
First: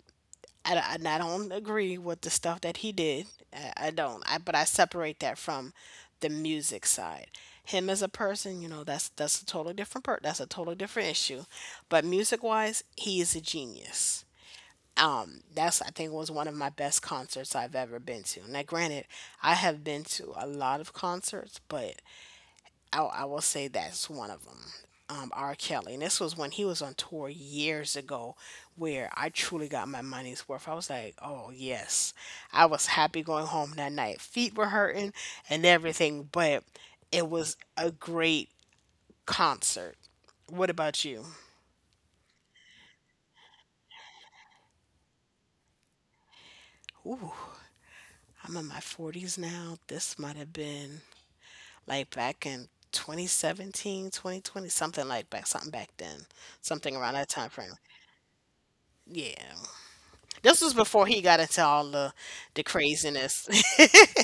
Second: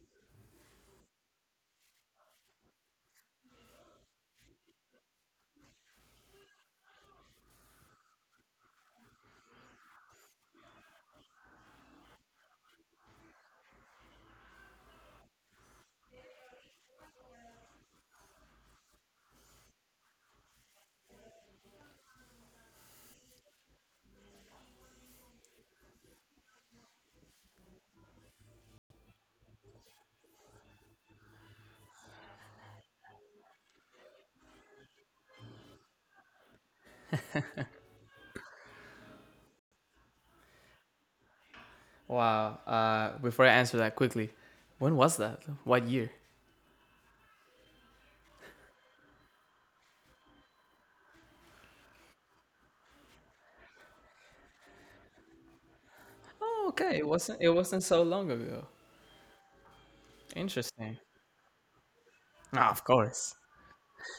I don't agree with the stuff that he did. I don't. I, but I separate that from the music side. Him as a person, you know, that's a totally that's a totally different issue. But music wise, he is a genius. That's, I think, was one of my best concerts I've ever been to. Now, granted, I have been to a lot of concerts, but I will say that's one of them. R. Kelly, and this was when he was on tour years ago, where I truly got my money's worth. I was like, "Oh yes," I was happy going home that night. Feet were hurting and everything, but it was a great concert. What about you?
Wow. Before I answer that quickly, when was that? What year?
Ooh, I'm in my 40s now. This might have been like back in 2017, 2020, something like back, something back then,
Oh,
something
okay. It
around that
wasn't.
time
It
frame.
wasn't so long ago.
Yeah. This was
Interesting.
before he got into all the
Ah, of course.
craziness.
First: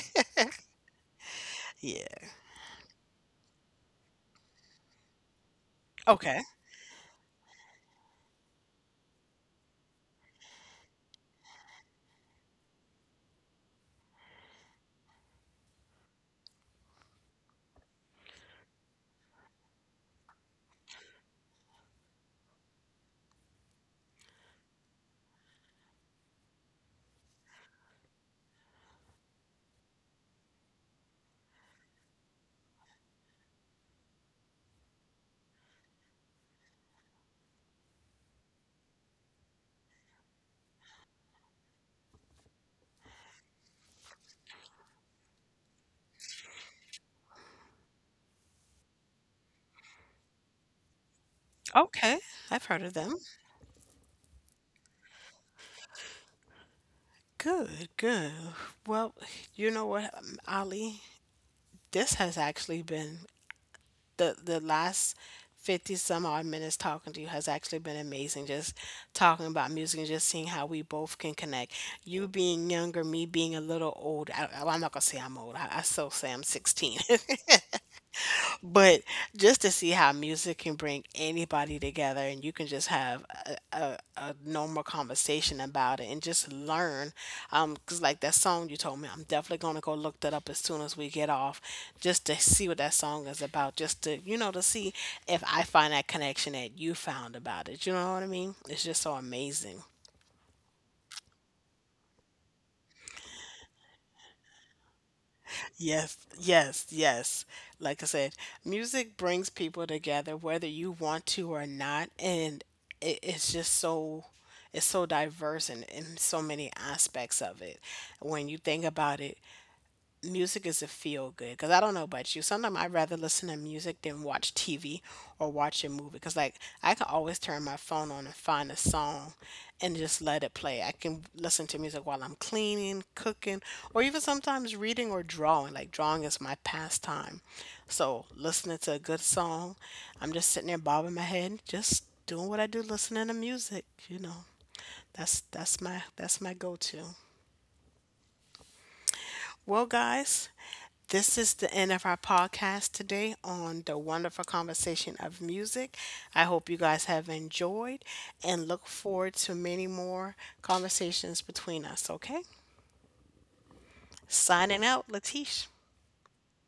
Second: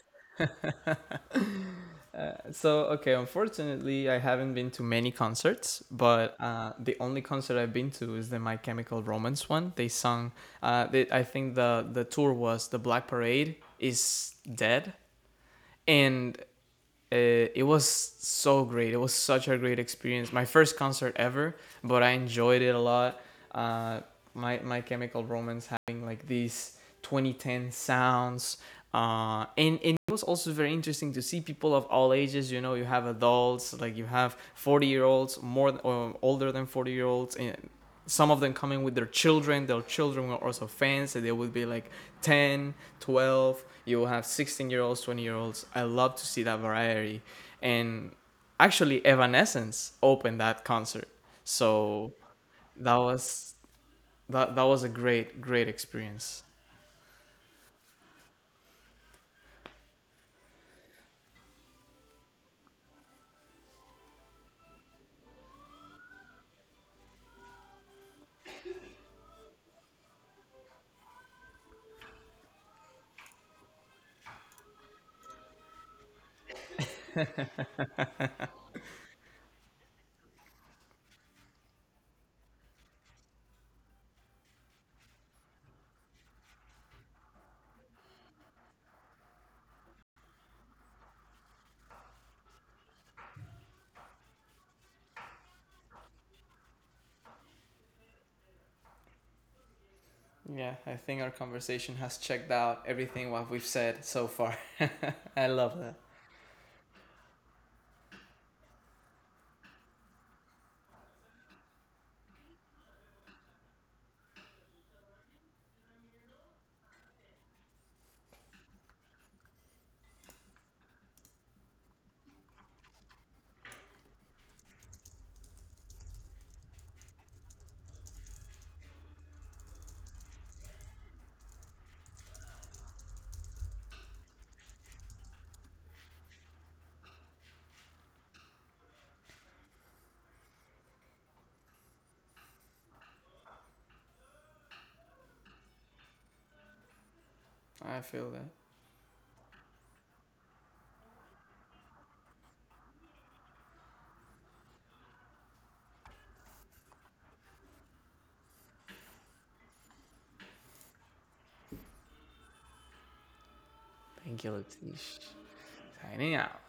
Yeah.
So, okay. Unfortunately, I haven't been to many concerts, but
Okay.
the only concert I've been to is the My Chemical Romance one. They sung. I think the tour was the Black Parade Is Dead, and it was so great. It was such a great experience. My first concert ever, but I enjoyed it a lot. Uh, my My Chemical Romance having like these 2010 sounds, and it was also very interesting to see people of all ages. You know, you have adults, like you have 40-year-olds, or older than 40 year olds, and some of them coming with their children. Their children were also fans, and they would be like 10, 12. You will have 16-year olds, 20-year olds. I love to see that variety. And actually, Evanescence opened that concert, so
Okay, I've heard
that
of them.
was, that, that was a great great experience.
Good, good. Well, you know what, Ali? This has actually been the last 50 some odd minutes talking to you has actually been amazing. Just talking about music and just seeing how we both can connect. You being younger, me being a little old. Am not going to say I'm old. I still say I'm 16. But just to see how music can bring anybody together, and you can just have a normal conversation about it and just learn. Um, cause like that song you told me, I'm definitely gonna go look that up as soon as we get off, just to see what that song is about, just to, you know, to see if I find that connection that you found about it. You know what I mean? It's just so amazing.
Yeah, I think our conversation has checked out everything what we've said so far. I love that.
Yes, yes, yes. Like I said, music brings people together whether you want to or not, and it's just so, it's so diverse in so many aspects of it. When you think about it, music is a feel good, because I don't know about you. Sometimes I'd rather listen to music than watch TV or watch a movie because, like, I can always turn my phone on and find a song and just let it play. I can listen to music while I'm cleaning, cooking, or even sometimes reading or drawing. Like, drawing is my pastime. So, listening to a good song, I'm just sitting there bobbing my head, just doing what I do, listening to music, you know. That's my go-to.
I feel that.
Well, guys, this is the end of our podcast today on the wonderful conversation of music. I hope you guys have enjoyed and look forward to many more conversations between us, okay?
Thank you,
Signing out,
Latish.
Latish.
Signing out.